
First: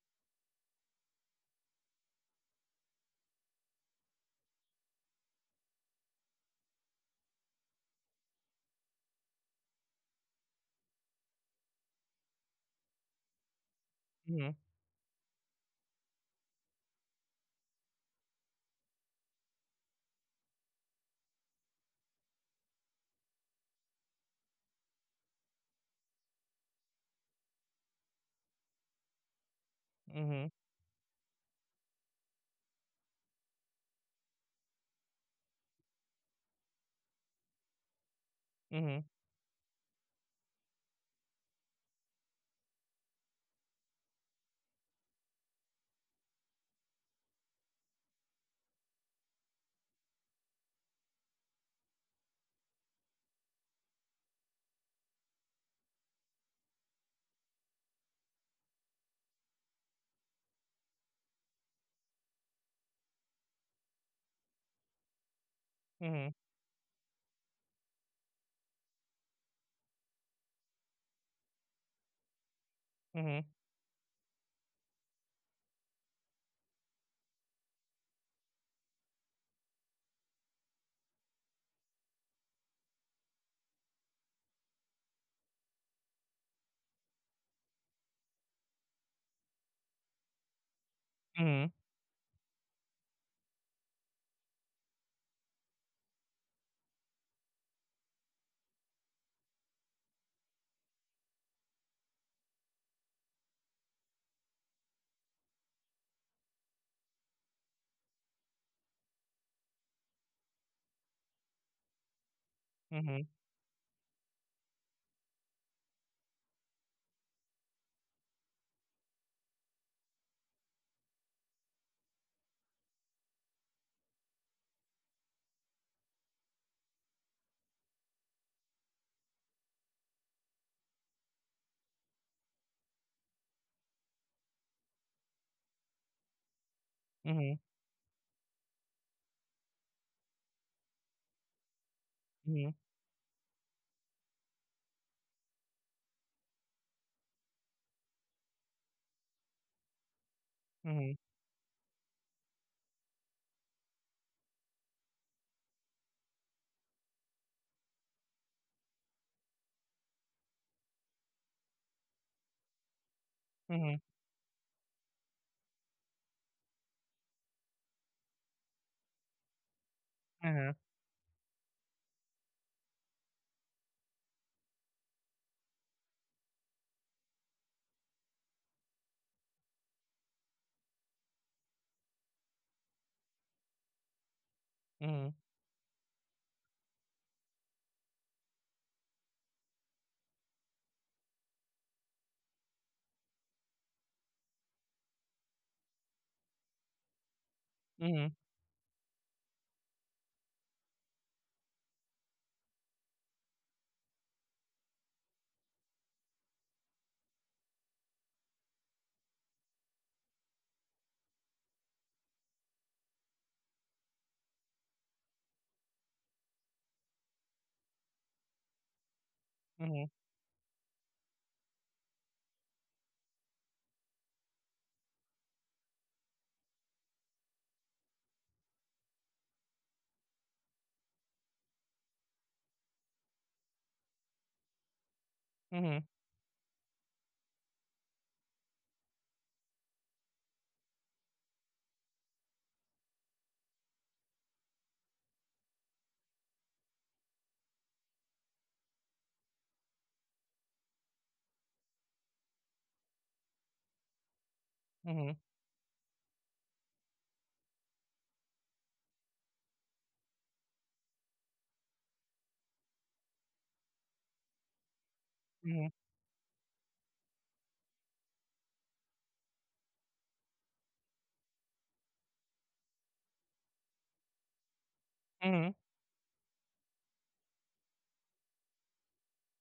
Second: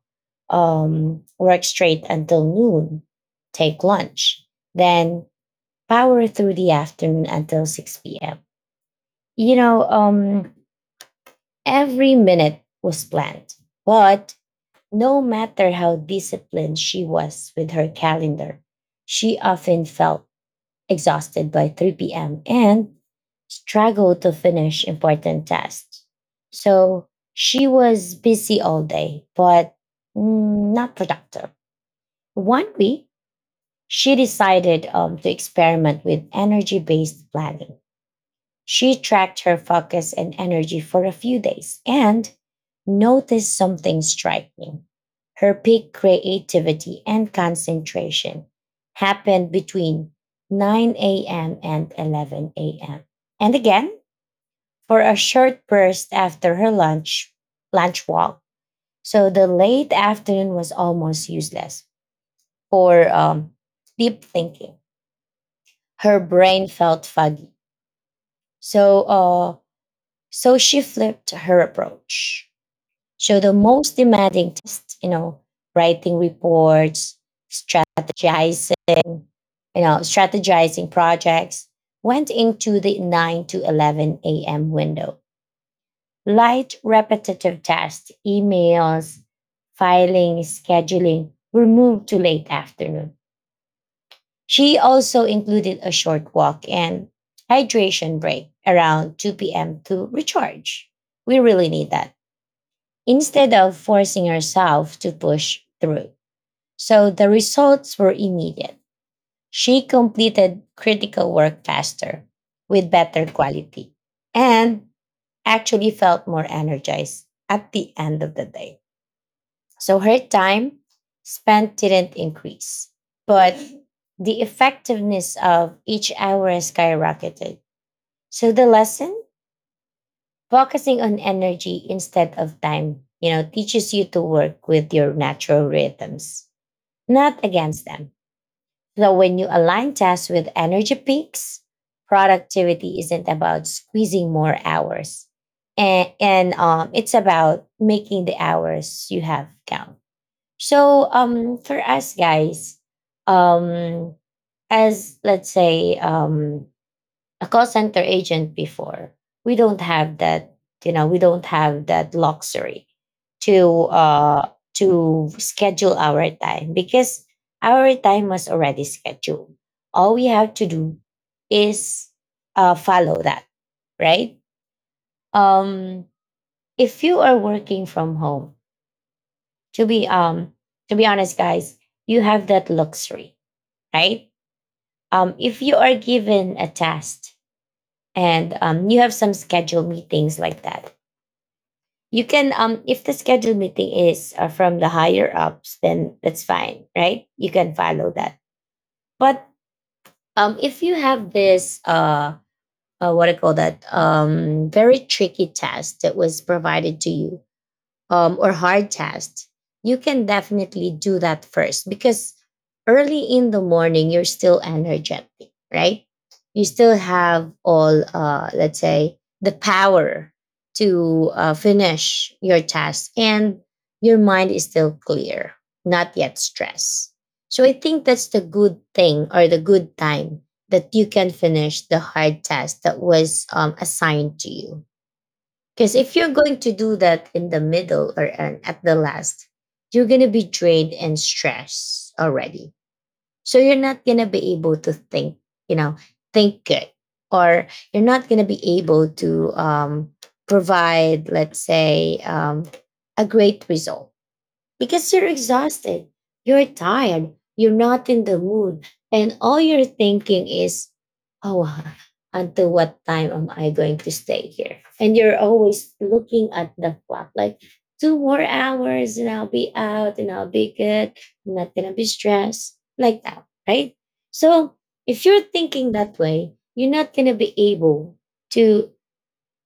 Speaker 1: work straight until noon, take lunch, then power through the afternoon until 6 p.m. You know, um, every minute was planned, but no matter how disciplined she was with her calendar, she often felt exhausted by 3 p.m. and struggled to finish important tasks. So she was busy all day, but,
Speaker 2: mhm,
Speaker 1: not productive. One week, she decided, to experiment with energy based planning. She
Speaker 2: mhm,
Speaker 1: tracked her focus and energy for a few days and noticed something striking. Her peak creativity and concentration happened between 9 a.m. and 11 a.m. And again, for a short burst after her lunch walk. So the late afternoon was almost useless for deep thinking. Her
Speaker 2: mhm,
Speaker 1: brain felt foggy. So, so she flipped her approach. So
Speaker 2: mhm,
Speaker 1: the most demanding test, writing reports, strategizing, you strategizing projects, went into the 9 to 11 a.m. window. Light repetitive tasks, emails, filing, scheduling were
Speaker 2: mhm,
Speaker 1: moved to late afternoon. She also included a short walk and hydration break around 2 p.m. to recharge. We really need that, instead of forcing herself to push through. So the results were immediate. She completed critical work faster, with better
Speaker 2: mhm,
Speaker 1: quality, and actually felt more energized at the end of the day. So her time spent didn't increase, but the effectiveness of each hour skyrocketed. So the lesson: focusing on energy instead of time, teaches you to work with your natural rhythms, not
Speaker 2: mhm,
Speaker 1: against them. So when you align tasks with energy peaks,
Speaker 2: mhm,
Speaker 1: productivity isn't about squeezing more hours. And, it's about making the hours you have count. So
Speaker 2: mhm,
Speaker 1: for us, guys, um as, let's say, a call center agent before, we don't have that, we don't have that luxury
Speaker 2: mhm,
Speaker 1: to
Speaker 2: mhm,
Speaker 1: uh to schedule our time because our time was already scheduled. All we have to
Speaker 2: uh-huh,
Speaker 1: do is follow that, right? Um if you are working from home, to be um to be honest guys, you have that luxury, right?
Speaker 2: mhm,
Speaker 1: If you are given a test and you have some scheduled meetings like that, you can if the scheduled meeting is from the higher ups, then that's fine, right? You can follow
Speaker 2: mhm,
Speaker 1: that. But if you have this what I call that very tricky test that was provided to you, or hard tasks, you can definitely do that first because early in the morning, you're still energetic, right? You still have all, let's say, the
Speaker 2: mhm,
Speaker 1: power to finish your task, and your mind is still clear, not yet stressed. So I think that's the good thing or the good time that you can finish the hard task that was, assigned to you, because
Speaker 2: mhm,
Speaker 1: if you're going to do that in the middle or at the last, you're going to be drained and stressed already. So you're not going to be able to think, you know, think good, or you're not going to be able to, provide, let's say, a great result because you're
Speaker 2: mhm,
Speaker 1: exhausted, you're tired, you're not in the mood, and all you're thinking is, oh, until what time am I going to stay here? And you're
Speaker 2: mhm,
Speaker 1: always looking at the clock, like, two more hours and I'll be out and I'll be good. I'm not going to be stressed, like that, right? So if you're
Speaker 2: mhm,
Speaker 1: thinking that way, you're not going to be able to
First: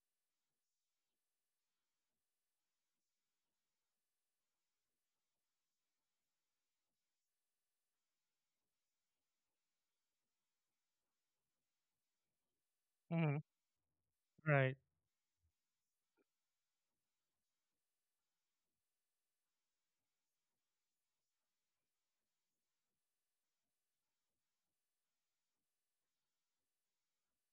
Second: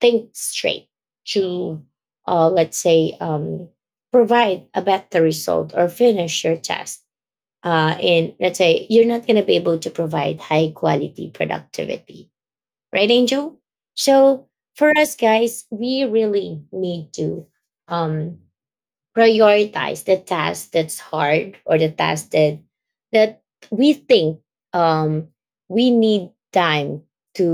Speaker 1: think straight, to, let's say, provide a better result or finish your task. And let's say you're not going to be able to provide high quality productivity, right,
Speaker 2: mhm,
Speaker 1: Angel? So
Speaker 2: Right.
Speaker 1: for us guys, we really need to, um, prioritize the task that's hard, or the task that that we think, um, we need time to,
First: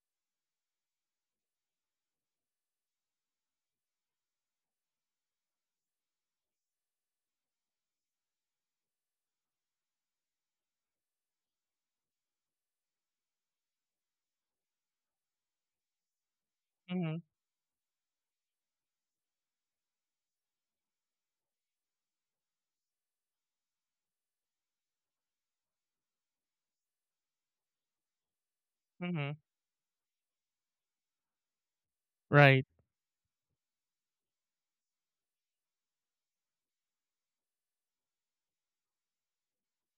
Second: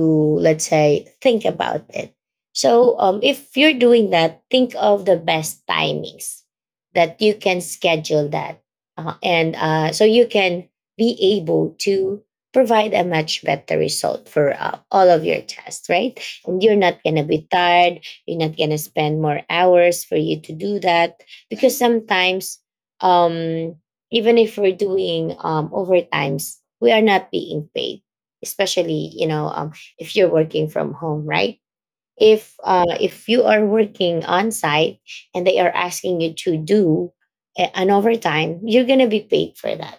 Speaker 1: let's say, think about it. So if you're doing that, think of the best timings that you can schedule that, and so you can be able to provide a much better result for all of your tests, right? And you're not going
Speaker 2: Mhm,
Speaker 1: to be tired, you're not going to spend more hours for you to do that, because sometimes um even if we're doing overtimes, we are not being paid, especially, you
Speaker 2: mhm,
Speaker 1: know, if you're working from home, right? If
Speaker 2: Right.
Speaker 1: if you are working on site and they are asking you to do an overtime, you're going to be paid for that.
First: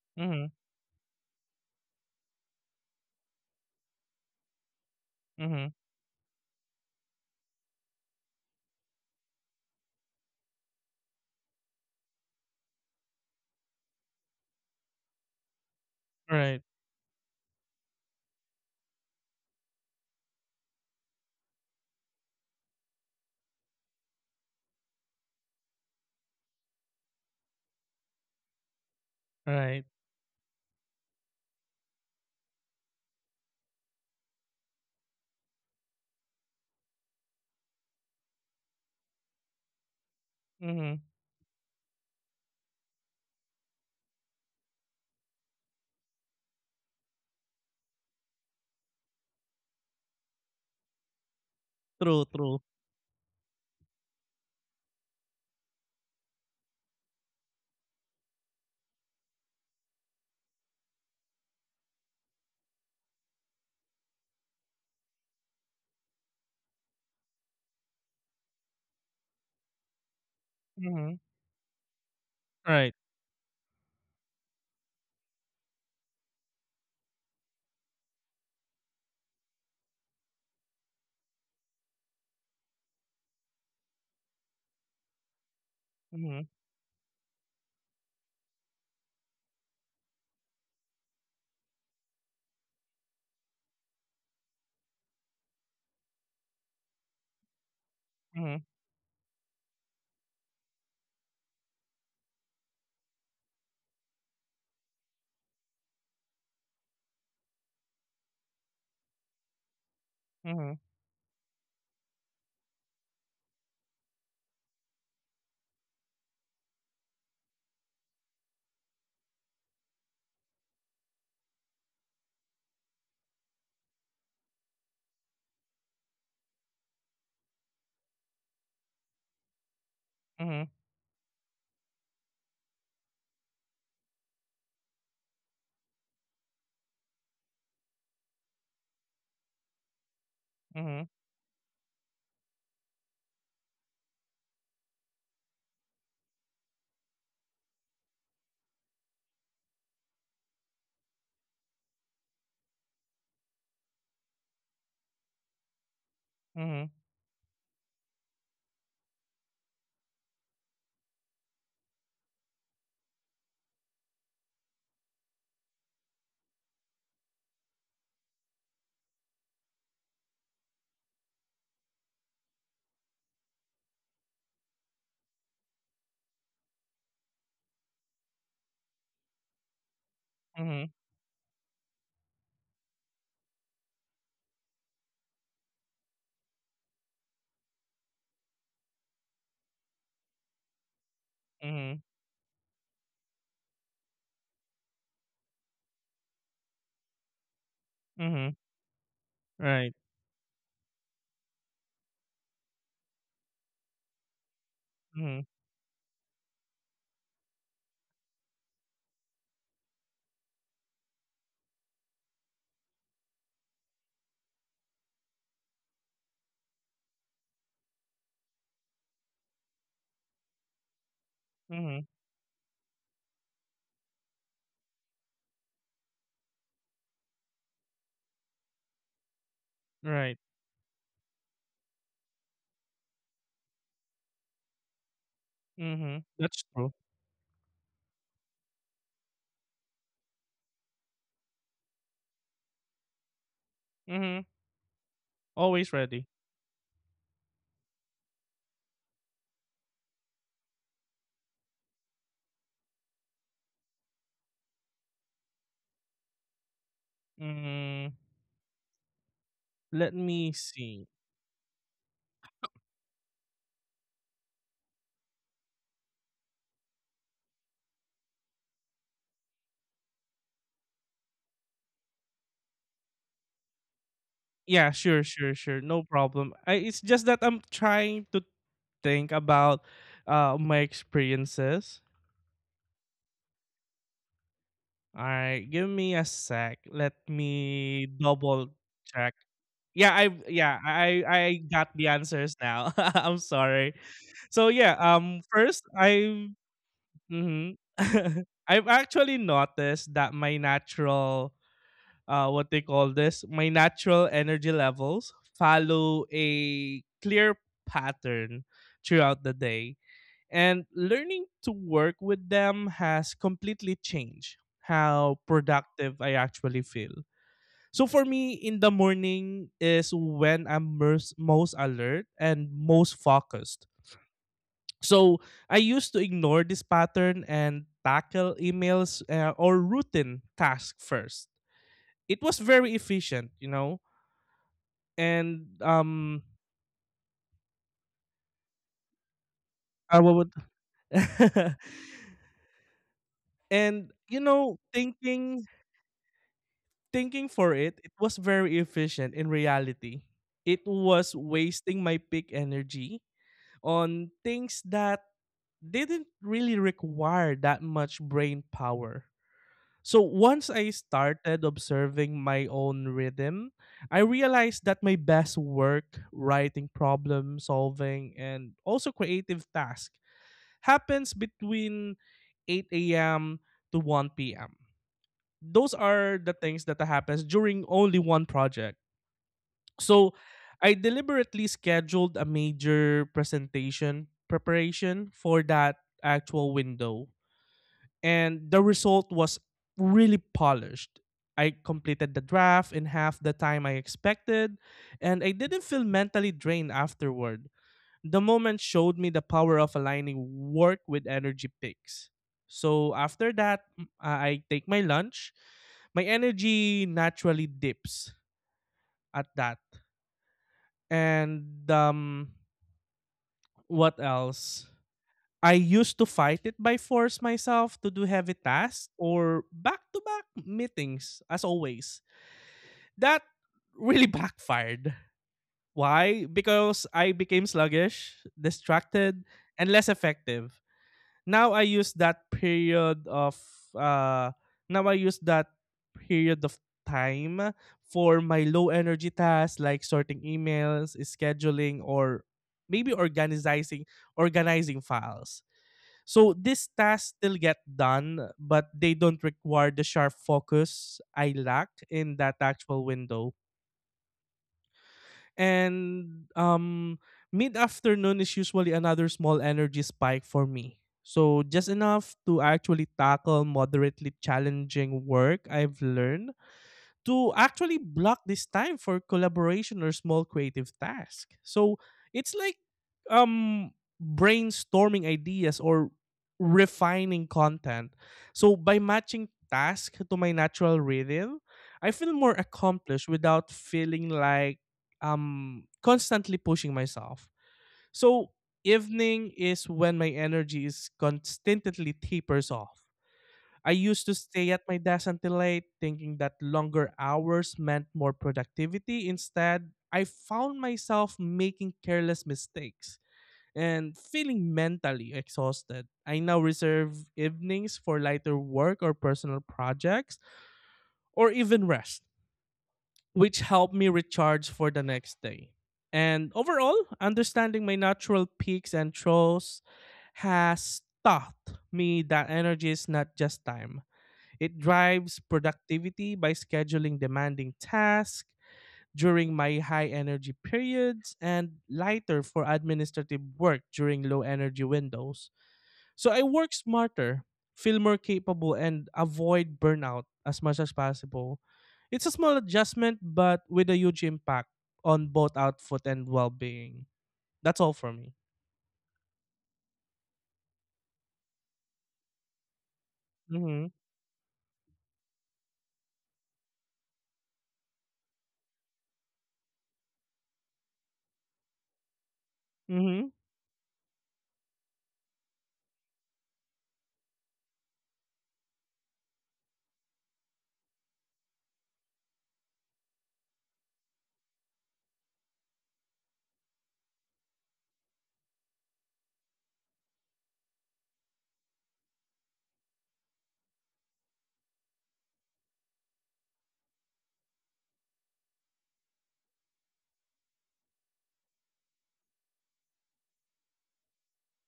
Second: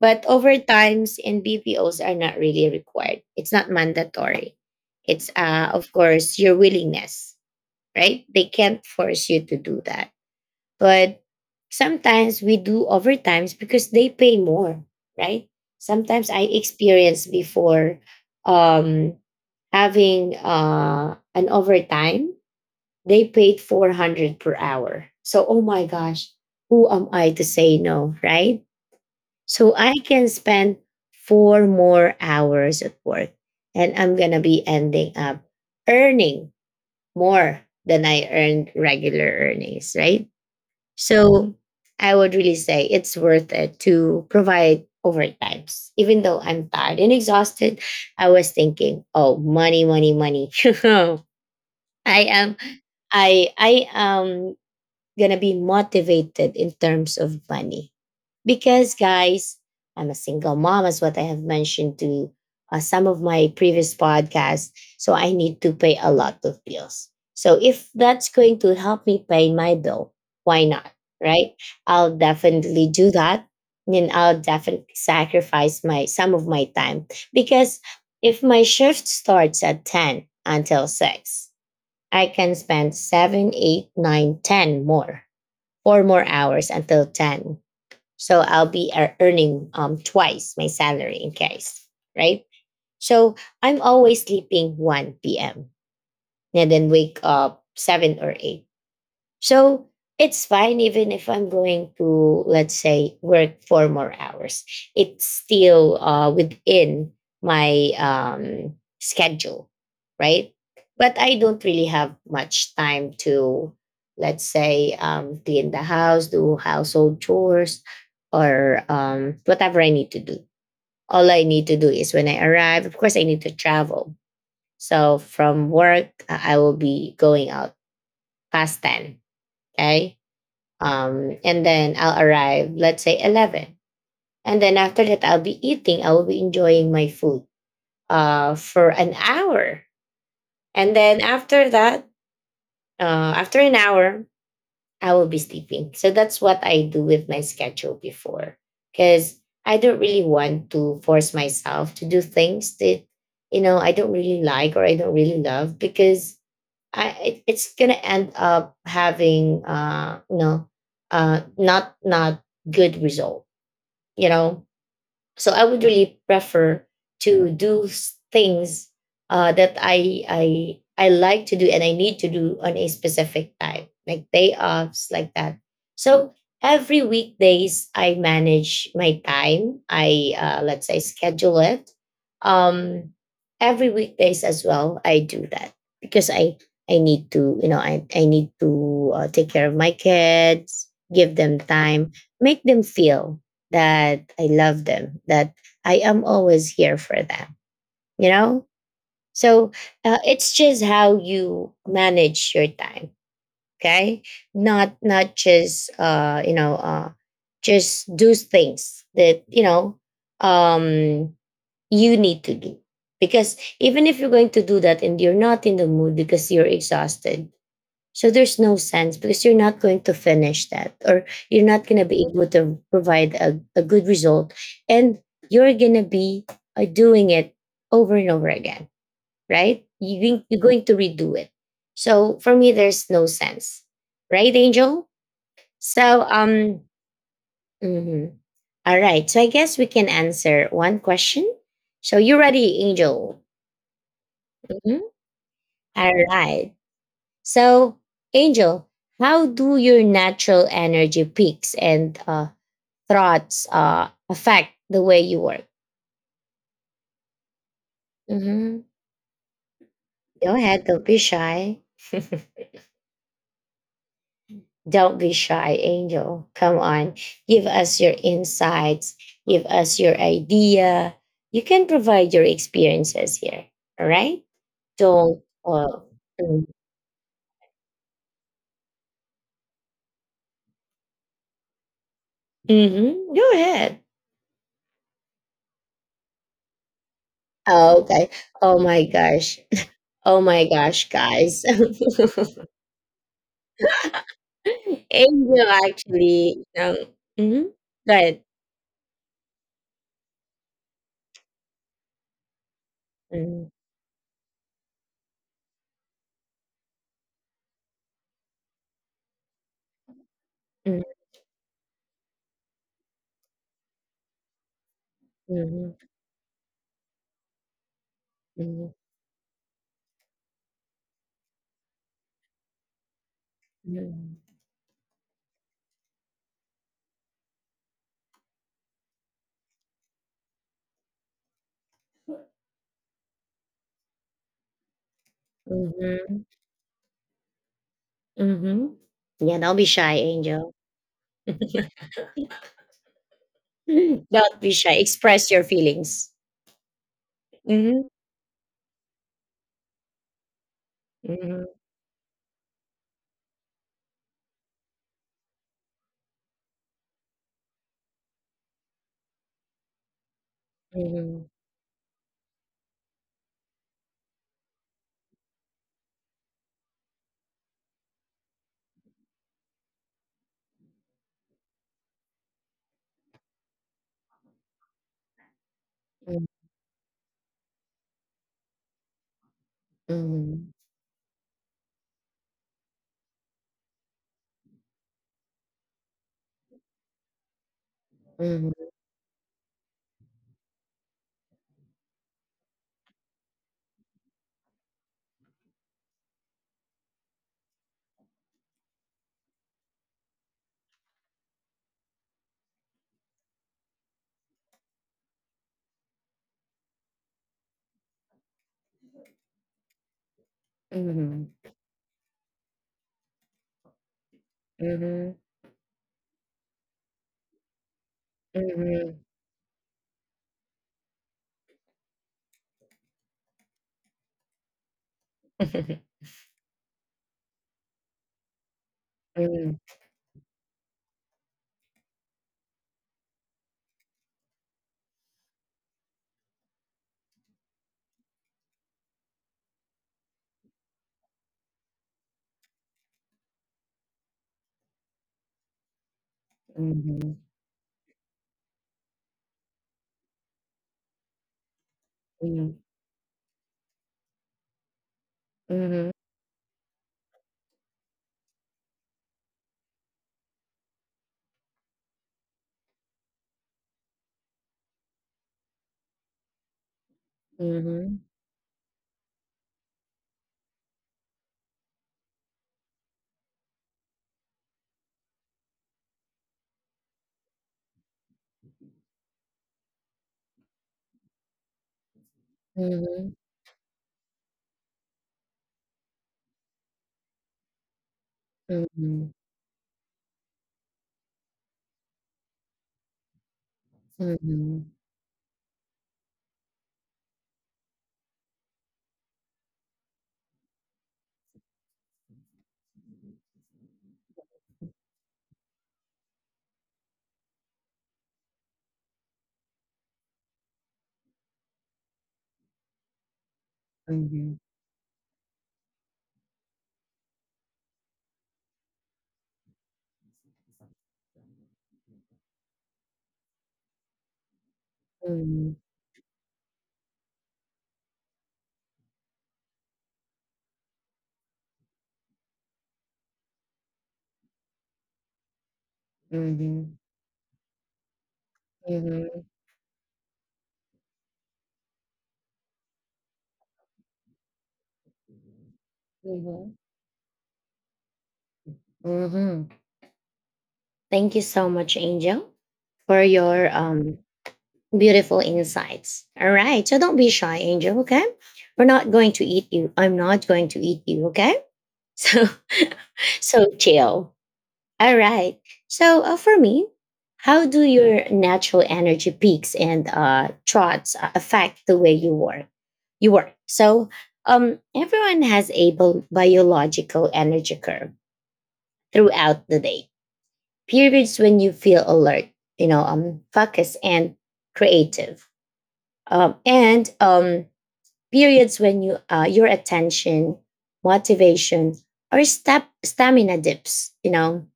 Speaker 1: But
Speaker 2: Mhm,
Speaker 1: overtimes and bpos are not really required, it's not mandatory, it's
Speaker 2: mhm,
Speaker 1: of course your willingness, right? They can't force you to do that. But sometimes we do overtimes because they pay more, right? Sometimes I
Speaker 2: Right.
Speaker 1: experienced before, um, having an overtime, they paid 400 per hour. So, oh my gosh, who am I to say no, right? So
Speaker 2: Right.
Speaker 1: I can spend four more hours at work, and I'm going to be ending up earning more than I earned regular earnings, right?
Speaker 2: Mhm.
Speaker 1: So I would really say it's worth it to provide overtimes. Even though I'm tired and exhausted, I was thinking, oh, money, money, money. I
Speaker 2: True.
Speaker 1: am
Speaker 2: True.
Speaker 1: I am gonna be motivated in terms of money. Because, guys, I'm a single mom, as what I have mentioned to, some of my previous podcasts. So I need to pay a lot of bills. So if that's going to help me pay my bill, why not?
Speaker 2: Mhm.
Speaker 1: Right? I'll definitely
Speaker 2: Right.
Speaker 1: do that. And I'll definitely sacrifice my some of my time, because if my shift starts at 10 until 6, I can spend 7, 8, 9, 10 more four more
Speaker 2: Mhm.
Speaker 1: hours until 10. So I'll be earning, twice my salary in case, right? So I'm always sleeping 1 p.m. and then wake up 7 or
Speaker 2: Mhm.
Speaker 1: 8. So it's fine even if I'm going to, let's say, work four more hours. It's still within my, schedule, right?
Speaker 2: Mhm.
Speaker 1: But I don't really have much time to, let's say, clean the house, do household chores, or whatever I need to do. All I need to do is when I arrive, of course, I need to travel. So from work, I will be going out past 10. Okay,
Speaker 2: Mhm.
Speaker 1: and then I'll arrive, let's say 11, and then after that I'll be eating. I will be enjoying my food for an hour, and
Speaker 2: Mhm.
Speaker 1: then after that, after an hour, I will be sleeping. So that's what I do with my schedule before, because I don't really want to force myself to do things that, you know, I don't really like or I don't really love, because
Speaker 2: Mhm.
Speaker 1: it's gonna end up having, you know, not good result, you know. So I would really prefer to do things, that I like to do and I need to do on a specific time, like day offs like that. So every weekdays I manage my time, I let's
Speaker 2: Mhm,
Speaker 1: say schedule it. um every weekdays as well I do that, because I need to, you know, I need to, take care of my kids, give them
Speaker 2: mhm,
Speaker 1: time, make them feel that I love them, that I am always here for them, you
Speaker 2: mhm,
Speaker 1: know? So,
Speaker 2: right,
Speaker 1: it's just how you manage your time, okay? Not
Speaker 2: mhm,
Speaker 1: just, just do things that, you know, um you need to do. Because even if you're going to do that and you're not in the mood because you're exhausted, so there's no sense, because you're not going to finish that or you're not going
Speaker 2: mhm,
Speaker 1: to be able to provide a good result. And you're going to be, doing it over and over again, right?
Speaker 2: right,
Speaker 1: You're going to redo it. So for me, there's no sense, right, Angel? So,
Speaker 2: mhm, that's true,
Speaker 1: mhm. all right. So I guess we can answer one question. So you ready, Angel?
Speaker 2: mhm,
Speaker 1: Mhm.
Speaker 2: always
Speaker 1: All
Speaker 2: ready.
Speaker 1: right. So, Angel, how do your natural energy peaks and, thoughts affect the way you work?
Speaker 2: Mm,
Speaker 1: Hmm.
Speaker 2: let me
Speaker 1: Go ahead, don't
Speaker 2: see.
Speaker 1: be shy. Don't be shy, Angel. Come on, give us your insights, give us your idea. You can provide your experiences here. All right?
Speaker 2: Yeah, sure,
Speaker 1: Don't.
Speaker 2: sure, sure, no problem. I, it's just that I'm trying to think about my experiences.
Speaker 1: Mm-hmm. Go ahead.
Speaker 2: All right, give me a sec. Let
Speaker 1: Oh,
Speaker 2: me
Speaker 1: okay.
Speaker 2: double
Speaker 1: Oh my
Speaker 2: check.
Speaker 1: gosh.
Speaker 2: Yeah, I
Speaker 1: Oh my
Speaker 2: yeah,
Speaker 1: gosh,
Speaker 2: I I
Speaker 1: guys.
Speaker 2: got the answers now. I'm sorry. So yeah,
Speaker 1: Angel
Speaker 2: first I.
Speaker 1: actually, mhm,
Speaker 2: Mhm.
Speaker 1: go ahead.
Speaker 2: I've actually noticed that my natural what they call this, my
Speaker 1: Mhm,
Speaker 2: natural energy levels follow a clear pattern throughout the day. And
Speaker 1: mhm,
Speaker 2: learning to work with them has completely changed how
Speaker 1: mhm,
Speaker 2: productive I actually feel. So for me, in
Speaker 1: mhm,
Speaker 2: the morning is when I'm most alert and most focused.
Speaker 1: mhm,
Speaker 2: So I used to ignore this pattern and tackle emails or routine tasks first. It was very efficient, you know, and
Speaker 1: mhm, mhm. Yeah, don't be shy,
Speaker 2: I would,
Speaker 1: Angel.
Speaker 2: and you
Speaker 1: Don't be
Speaker 2: know,
Speaker 1: shy. Express your
Speaker 2: thinking
Speaker 1: feelings.
Speaker 2: thinking for it,
Speaker 1: Mhm,
Speaker 2: it was very efficient. In reality, it was
Speaker 1: mhm,
Speaker 2: wasting my peak energy on things that didn't really require that much brain power. So once I
Speaker 1: mhm,
Speaker 2: started observing my own rhythm, I realized that my best work, writing, problem solving, and also creative tasks happens between 8 a.m. to 1 p.m. Those are
Speaker 1: mhm,
Speaker 2: the things that happens during only one project. So I deliberately scheduled a major presentation preparation for that actual window, and
Speaker 1: mhm,
Speaker 2: the result was really polished. I completed the draft in half the time I expected, and I didn't feel mentally drained afterward. The moment showed me the power of aligning work with energy picks. So after that, I take my lunch. My energy naturally dips at that.
Speaker 1: mhm, mhm,
Speaker 2: And what else?
Speaker 1: mhm,
Speaker 2: I used to fight it by force myself to do heavy tasks
Speaker 1: mhm,
Speaker 2: or back to back meetings, as always. That really backfired. Why? Because I became sluggish, distracted,
Speaker 1: mhm,
Speaker 2: and less effective. Now I use that period of uh Now I use that period of time for my low energy tasks like sorting emails, scheduling, or maybe organizing files, so these
Speaker 1: mhm,
Speaker 2: tasks still get done, but they don't require the sharp focus I lack in that actual window.
Speaker 1: mhm,
Speaker 2: And mid afternoon is usually another small energy spike for me. So just enough to actually tackle moderately challenging work. I've learned to
Speaker 1: mhm,
Speaker 2: actually
Speaker 1: mhm,
Speaker 2: block this time for collaboration or small creative task. So it's like um brainstorming ideas or refining content. So by matching task to my natural rhythm, I feel more accomplished without feeling like constantly pushing myself. So evening is when my energy is constantly tapers off. I used to
Speaker 1: mhm,
Speaker 2: stay at
Speaker 1: mhm,
Speaker 2: my desk until late, thinking that longer hours meant more productivity. Instead, I found myself making careless mistakes and feeling mentally exhausted. I now reserve evenings for lighter work or personal projects or even rest, which help me
Speaker 1: mhm,
Speaker 2: recharge for the next day. And overall, understanding my natural peaks and troughs has taught me that energy is not just time, it drives
Speaker 1: mhm.
Speaker 2: productivity by scheduling demanding tasks during my high energy periods and lighter for administrative work during low energy windows. So I work
Speaker 1: Mhm.
Speaker 2: smarter, feel more capable, and
Speaker 1: Mhm.
Speaker 2: avoid burnout as much as possible. It's a small adjustment, but with a huge impact on both output and well
Speaker 1: Mhm.
Speaker 2: being. That's all for me.
Speaker 1: Mhm. Thank you so much, Angel, for your,
Speaker 2: Mm-hmm.
Speaker 1: beautiful insights. All right. So don't be shy, Angel, okay? We're not going to eat you. I'm not going to eat you, okay? So,
Speaker 2: Mm-hmm.
Speaker 1: so chill. All right. So for me, how do your natural energy peaks and, trots affect the way you work? So everyone has a biological energy curve throughout the day. Periods when you feel alert, you know, focused and creative, and periods when you, your attention, motivation, or step stamina dips. You know,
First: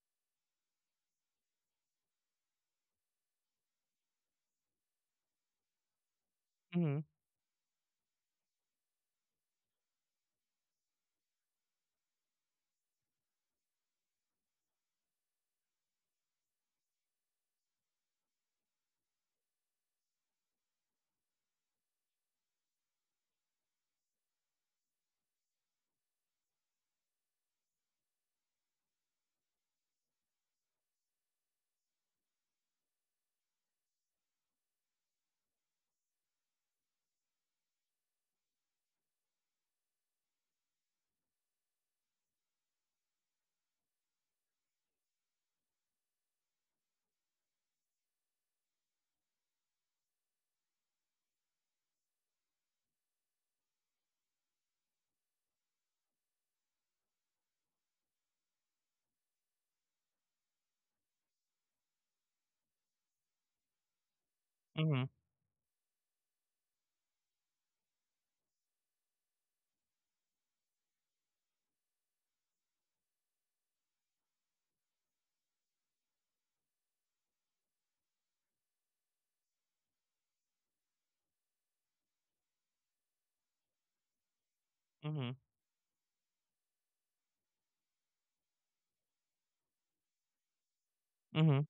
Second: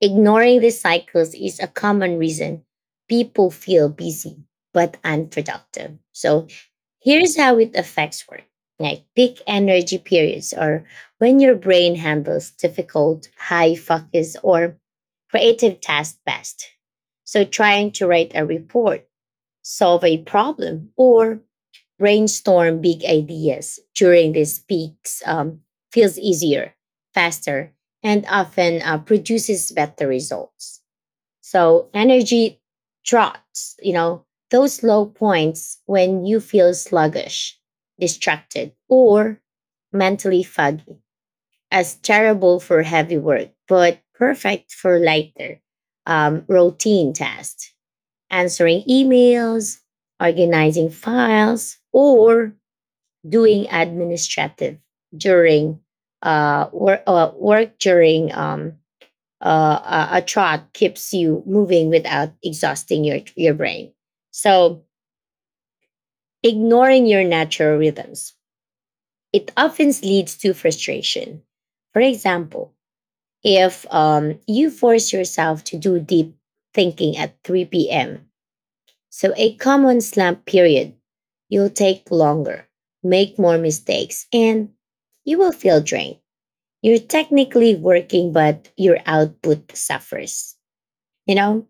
Speaker 1: ignoring these cycles is a common reason people feel busy but unproductive. So here's how it affects work. Like, peak energy periods, or when your brain handles difficult, high focus or creative tasks best. So trying to write a report, solve a problem, or brainstorm big ideas during these peaks, feels easier, faster, and often, produces better results. So energy drops, you know, those low points when you feel sluggish, distracted, or mentally foggy, as terrible for heavy work, but perfect for lighter, routine tasks, answering emails, organizing files, or doing administrative during, work during, uh, a trot keeps you moving without exhausting your brain. So,
Speaker 2: Mm-hmm.
Speaker 1: ignoring your natural rhythms, it often leads to frustration. For example, if, you force yourself to do deep thinking at 3 p.m., so a common slump period, you'll take longer, make more mistakes, and
Speaker 2: Mm-hmm.
Speaker 1: you will feel drained. You're technically working, but your output suffers, you
Speaker 2: Mm-hmm.
Speaker 1: know?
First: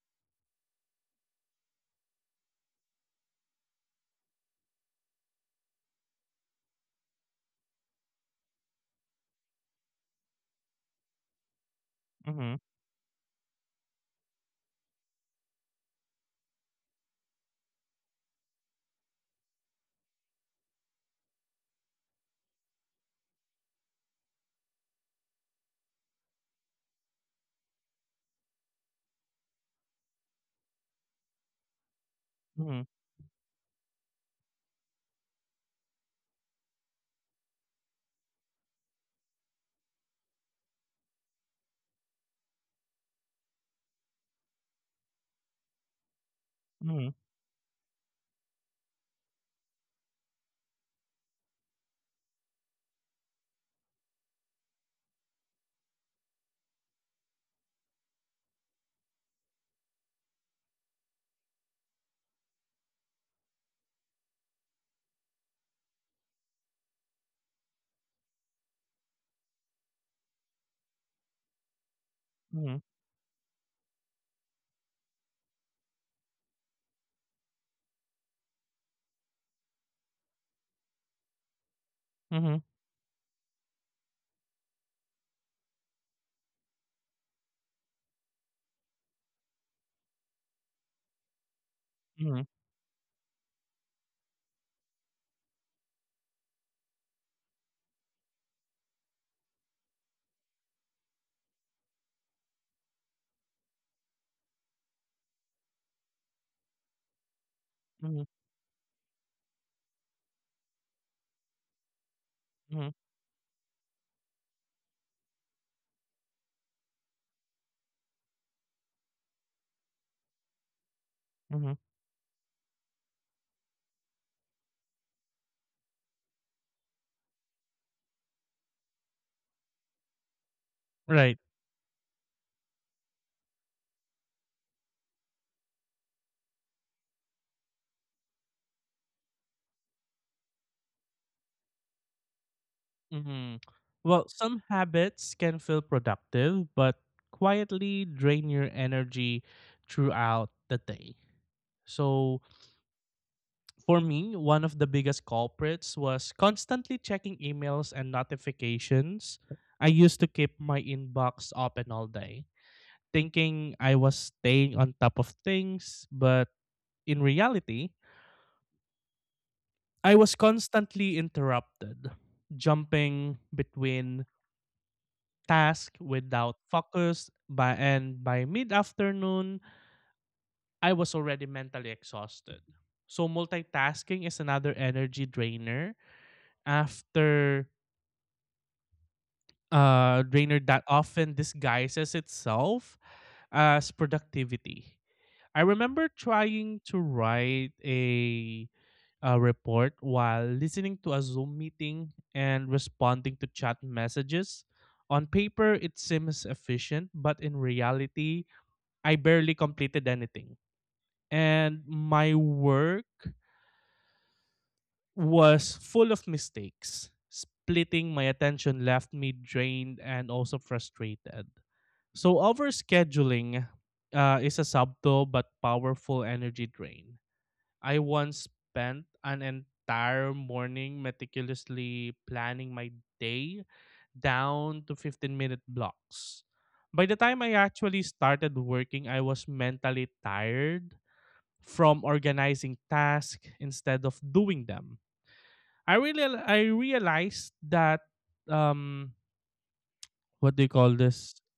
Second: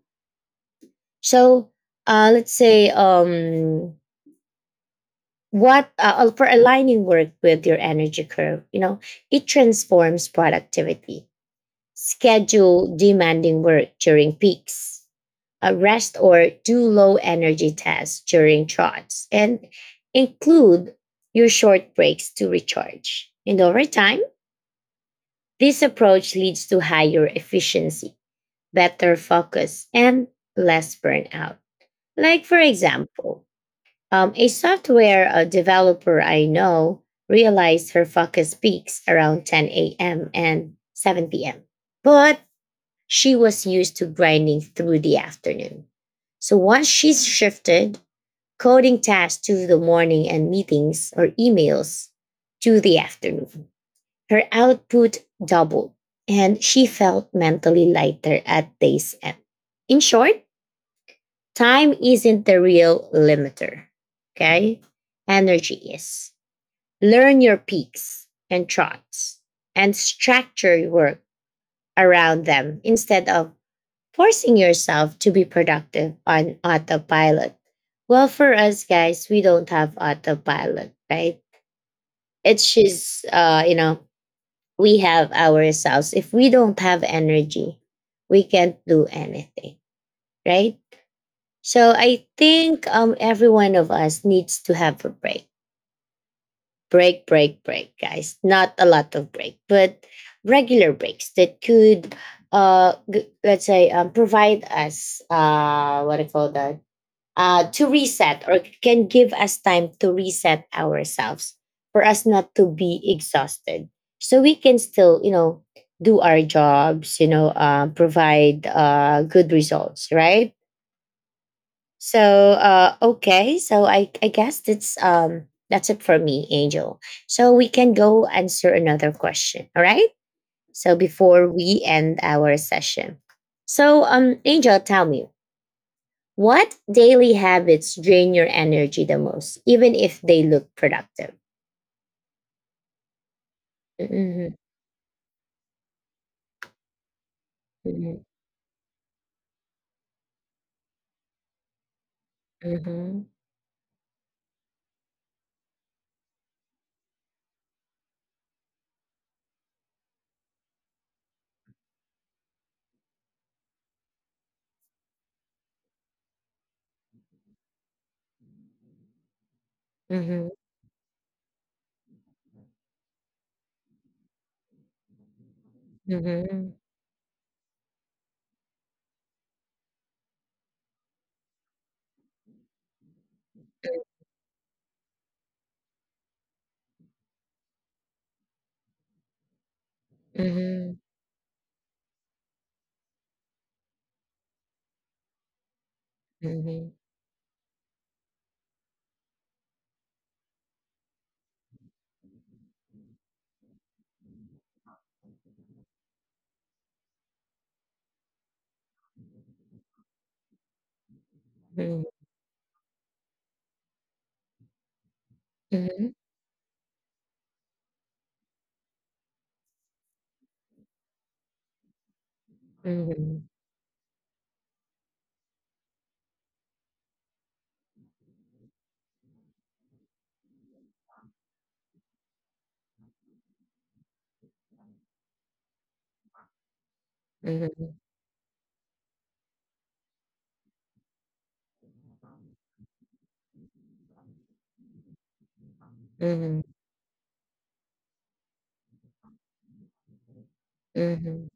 Speaker 1: So, let's say, what for aligning work with your energy curve, you know, it transforms productivity.
Speaker 2: Mm-hmm.
Speaker 1: Schedule demanding work during peaks, rest or do low energy tasks during trots, and include your short breaks to recharge. And over time, this approach leads to higher efficiency, better focus, and less burnout. Like, for
Speaker 2: Mm-hmm.
Speaker 1: example, a software developer I know realized her focus peaks around 10 a.m. and 7 p.m., but she was used to grinding through the afternoon. So once
Speaker 2: Mm-hmm.
Speaker 1: she
Speaker 2: Mm-hmm.
Speaker 1: shifted coding tasks to the morning and meetings or emails to the afternoon, her output doubled, and she felt mentally lighter at day's end. In short, time isn't the real limiter. Okay? Energy is. Learn your peaks and troughs and structure your work around
Speaker 2: Mm-hmm.
Speaker 1: them, instead of forcing yourself to be productive on autopilot. Well, for us guys, we don't have autopilot, right?
Speaker 2: Mm-hmm.
Speaker 1: It's just, you know, we have ourselves. If we don't have energy, we can't do anything, right? So I
Speaker 2: Mm-hmm.
Speaker 1: think every one of us needs to have a break. Break, break, break, guys. Not a lot of break, but regular breaks that could, let's say, provide us, what I call that, to
Speaker 2: Mm-hmm.
Speaker 1: reset or can give us time to reset ourselves for us not to
Speaker 2: Mhm,
Speaker 1: be exhausted so we can still do our jobs. Provide good results, right?
Speaker 2: mhm.
Speaker 1: So okay, I guess that's that's it for me, Angel. So we can go answer another question. All right, so
Speaker 2: Right.
Speaker 1: before we end our session, so um, Angel, tell me, what daily habits drain your energy the most, even if they look productive?
Speaker 2: Mhm. Well,
Speaker 1: Mhm,
Speaker 2: some habits can feel productive, but quietly
Speaker 1: mhm,
Speaker 2: drain your energy throughout the day. So,
Speaker 1: mhm,
Speaker 2: for me, one of the biggest culprits was constantly checking emails and notifications. I used to keep my inbox open all day, thinking I was staying on top of things, but in reality, I was
Speaker 1: mhm,
Speaker 2: constantly interrupted, jumping between task without
Speaker 1: mhm,
Speaker 2: focus by mid-afternoon I was already mentally exhausted. So multitasking is another energy drainer after drainer that
Speaker 1: mhm,
Speaker 2: often disguises itself as productivity. I remember trying
Speaker 1: mhm,
Speaker 2: to write a report while listening to a Zoom meeting and responding to chat messages. On paper, it seems efficient, but in reality, I barely completed anything. And my work was full
Speaker 1: mhm,
Speaker 2: of mistakes. Splitting my attention left me drained and also frustrated. So,
Speaker 1: mhm,
Speaker 2: overscheduling is a subtle but powerful energy drain. I once spent an entire morning meticulously planning my day down to 15 minute blocks. By the time I
Speaker 1: mhm,
Speaker 2: actually started working, I was mentally tired from organizing tasks instead of doing them. I
Speaker 1: mhm,
Speaker 2: realized that um what do you call this?
Speaker 1: mhm,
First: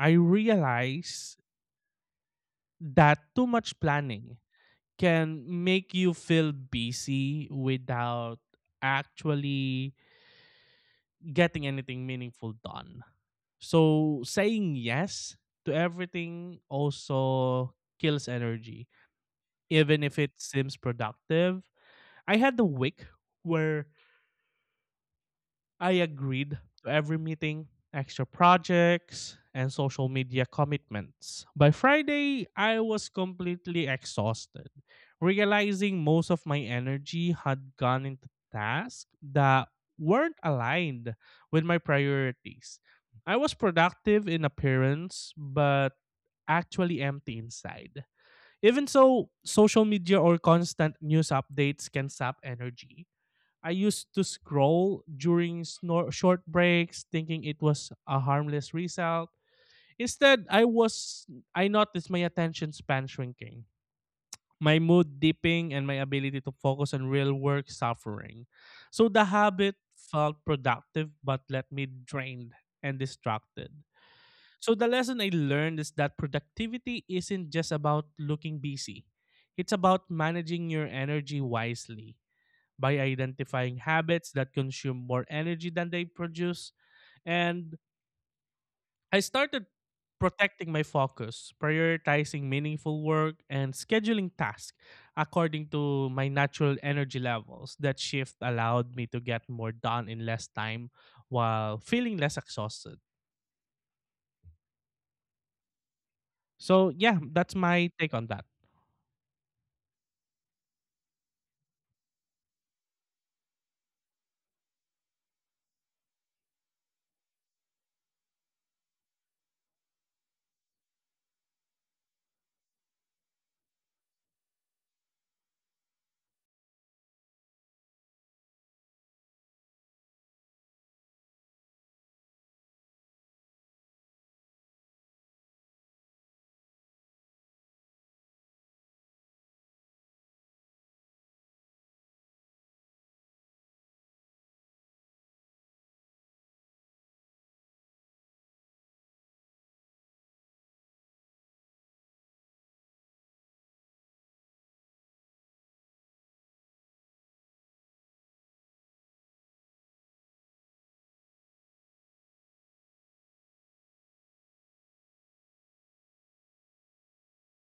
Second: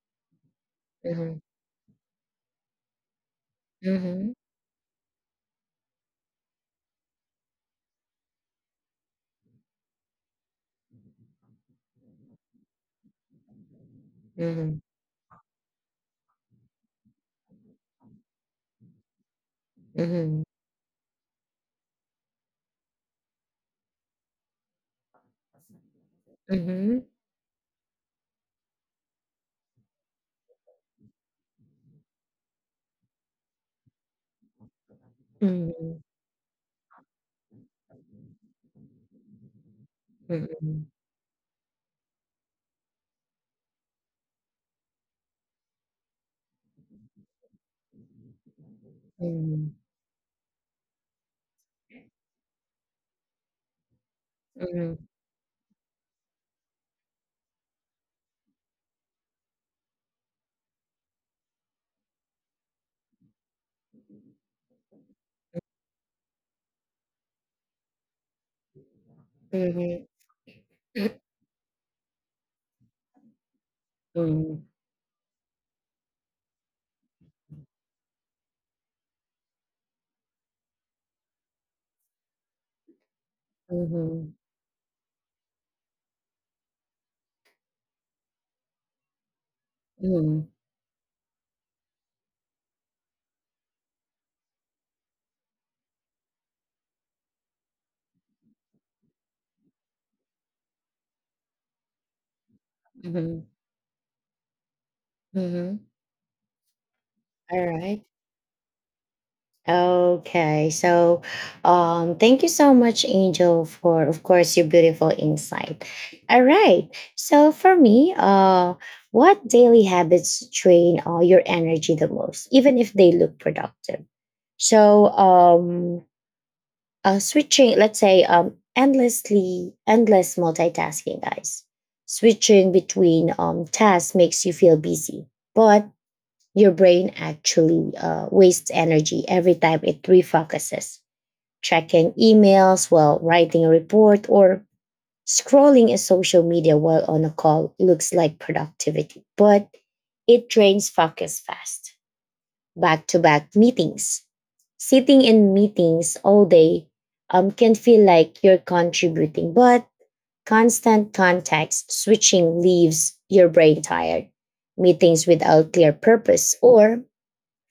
Speaker 2: I
Speaker 1: mhm,
Speaker 2: realized
Speaker 1: mhm,
Speaker 2: that too much
Speaker 1: mhm,
Speaker 2: planning can make you feel busy without actually getting anything meaningful done. So saying
Speaker 1: mhm,
Speaker 2: yes to everything also kills energy, even
Speaker 1: mhm,
Speaker 2: if it
Speaker 1: mhm,
Speaker 2: seems productive. I had the week where I
Speaker 1: mhm,
Speaker 2: agreed
Speaker 1: mhm, mhm, mhm, mhm, mhm,
Speaker 2: to
Speaker 1: mhm, mhm,
Speaker 2: every meeting, extra projects, and social media commitments. By Friday, I was completely exhausted, realizing
Speaker 1: mhm,
Speaker 2: most of my energy had gone into tasks that weren't aligned with my priorities. I was productive in appearance, but actually empty inside. Even so, social media or constant news updates can sap energy. I used to scroll during short breaks, thinking it was a harmless result. Instead, I noticed my attention span shrinking, my mood dipping, and my ability to focus on real work suffering. So the habit felt productive but left me drained and distracted. So the lesson I learned is that productivity isn't just about looking busy. It's about managing your energy wisely by identifying habits that consume more energy than they produce. And I started protecting my focus, prioritizing meaningful work, and scheduling tasks according to my natural energy levels. That shift allowed me to get more done in less time while feeling less exhausted.
Speaker 1: mhm.
Speaker 2: So yeah, that's
Speaker 1: All
Speaker 2: my
Speaker 1: right.
Speaker 2: take on that.
Speaker 1: Okay, so thank you so much, Angel, for of course your beautiful insight. All right, so for me, what daily habits drain your energy the most, even if they look productive? So, switching, let's say, endlessly, endless multitasking, guys. Switching between tasks makes you feel busy, but your brain actually wastes energy every time it refocuses. Checking emails while writing a report or scrolling in social media while on a call looks like productivity, but it drains focus fast. Back to back meetings. Sitting in meetings all day can feel like you're contributing, but constant context switching leaves your brain tired. Meetings without clear purpose or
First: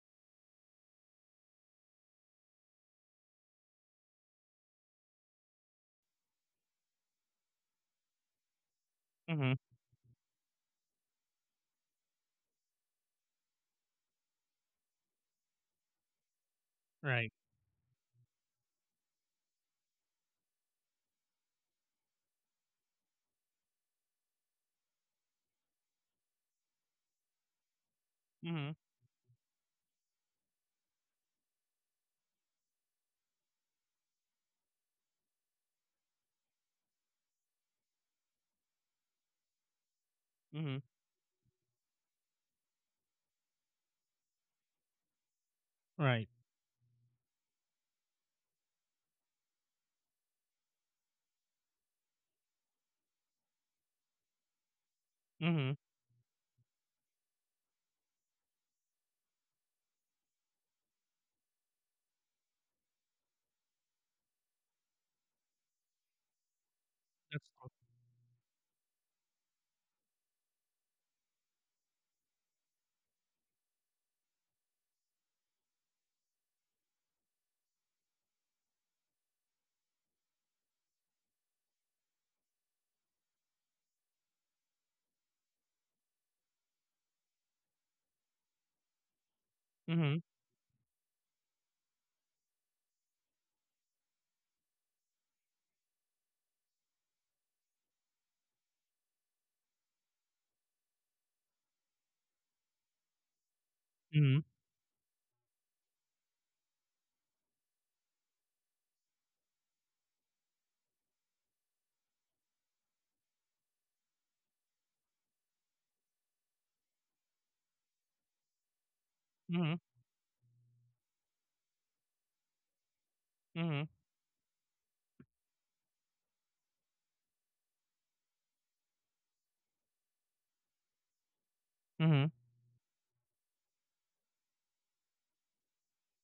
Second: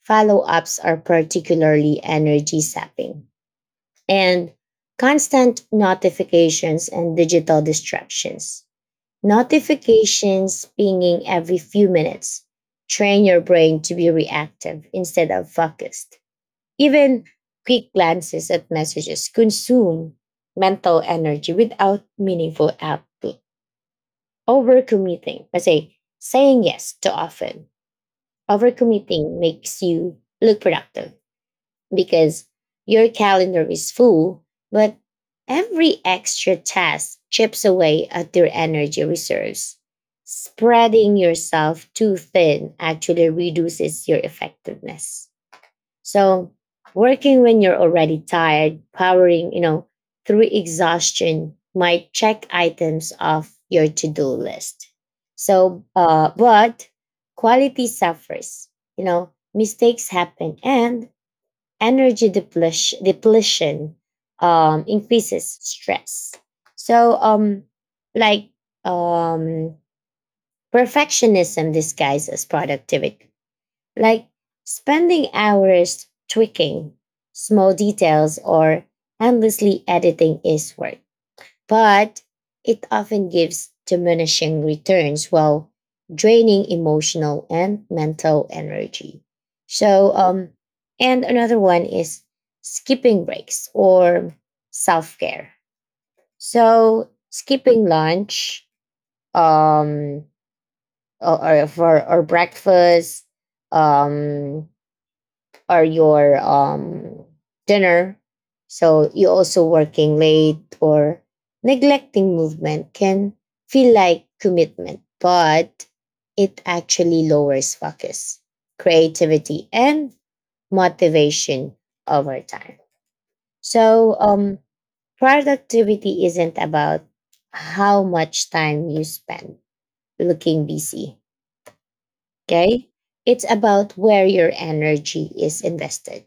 Speaker 1: follow ups are particularly energy sapping, and constant notifications and digital distractions.
Speaker 2: Mm-hmm.
Speaker 1: Notifications pinging every few minutes train your brain to be reactive instead of focused. Even
Speaker 2: Right.
Speaker 1: quick glances at messages consume mental energy without meaningful output. Overcommitting, kasi saying yes too often,
Speaker 2: Mm-hmm.
Speaker 1: overcommitting makes you look productive because your calendar is full, but every extra task chips away at your energy reserves.
Speaker 2: Mm-hmm.
Speaker 1: Spreading yourself too thin actually reduces your effectiveness.
Speaker 2: Right.
Speaker 1: So, working when you're already tired, powering, through exhaustion might check items off your to-do list.
Speaker 2: Mm-hmm.
Speaker 1: But quality suffers. You know, mistakes happen, and energy depletion increases stress. So,
Speaker 2: That's cool.
Speaker 1: like um, perfectionism disguises productivity, like spending hours tweaking small details or endlessly editing is work, but it often gives diminishing returns while draining emotional and mental energy. So,
Speaker 2: Mm-hmm.
Speaker 1: and another one is skipping breaks or self care. So, skipping lunch, um, or breakfast,
Speaker 2: Mm-hmm.
Speaker 1: um, or your dinner. So you also working late or neglecting movement can feel like commitment, but it actually lowers focus, creativity,
Speaker 2: Mm-hmm.
Speaker 1: and motivation over time.
Speaker 2: Mm-hmm.
Speaker 1: So productivity isn't about how much time you spend looking busy.
Speaker 2: Mm-hmm.
Speaker 1: Okay. It's about where your energy is invested.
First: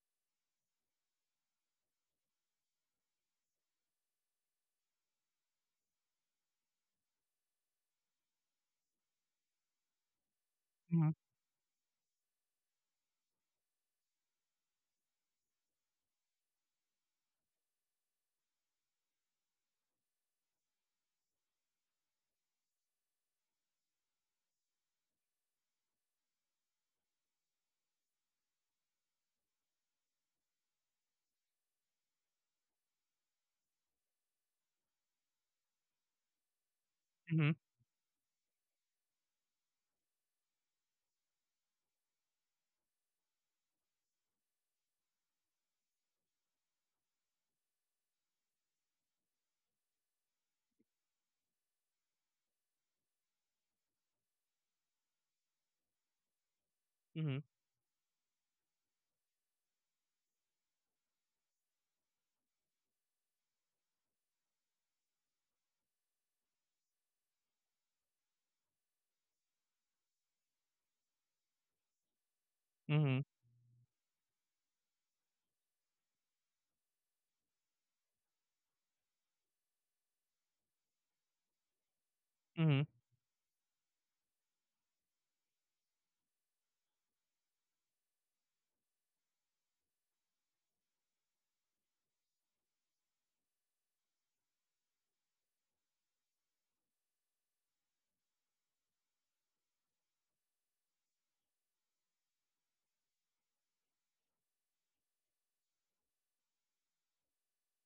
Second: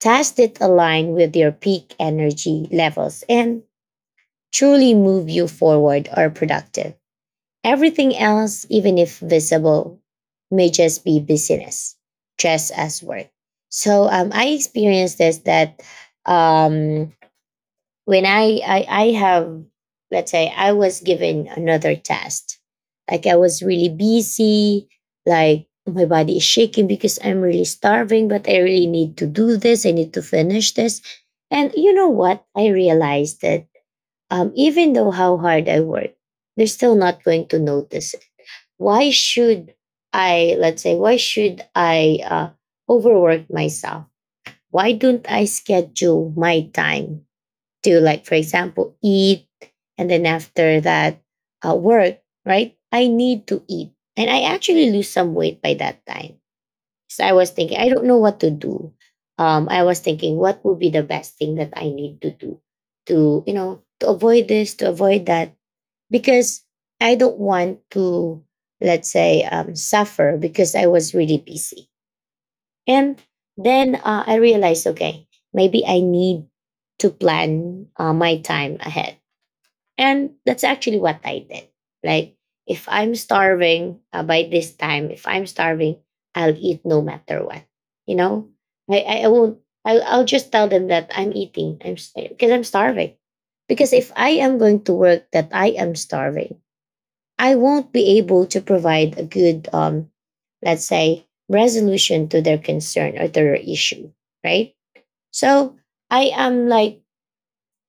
Speaker 1: Tasks that align with your peak energy levels and truly move you forward are productive. Everything else, even if visible, may just be business, just as work. So I experienced this, that um, when I have, let's say, I was given another test, like I was really busy, like my body is shaking because I'm really starving, but I really need to do this. I need to finish this, and you know what? I realized that even though how hard I work, they're still not going
Speaker 2: Mm-hmm.
Speaker 1: to notice. It. Why should I, let's say, why should I overwork myself? Why don't I schedule my time, do, like, for example, eat and then after that work, right? I need to eat, and I actually lose some weight by that time. So I
Speaker 2: Mm-hmm.
Speaker 1: was thinking, I don't know what to do, I was thinking what would be the best thing that I need to do to, you know, to avoid this, to avoid that, because I don't want to, let's say, suffer because I was really busy. And
Speaker 2: Mm-hmm.
Speaker 1: then I realized, okay, maybe I need to plan my time ahead. And that's actually what I did. Like,
Speaker 2: Mm-hmm. Mm-hmm.
Speaker 1: if I'm starving by this time, if I'm starving, I'll eat no matter what. You know, I won't, I'll just tell them that I'm eating, I'm because I'm starving. Because if I am going to work that I am starving, I won't be able to provide a good, let's say, resolution to their concern or to their issue, right? So I am like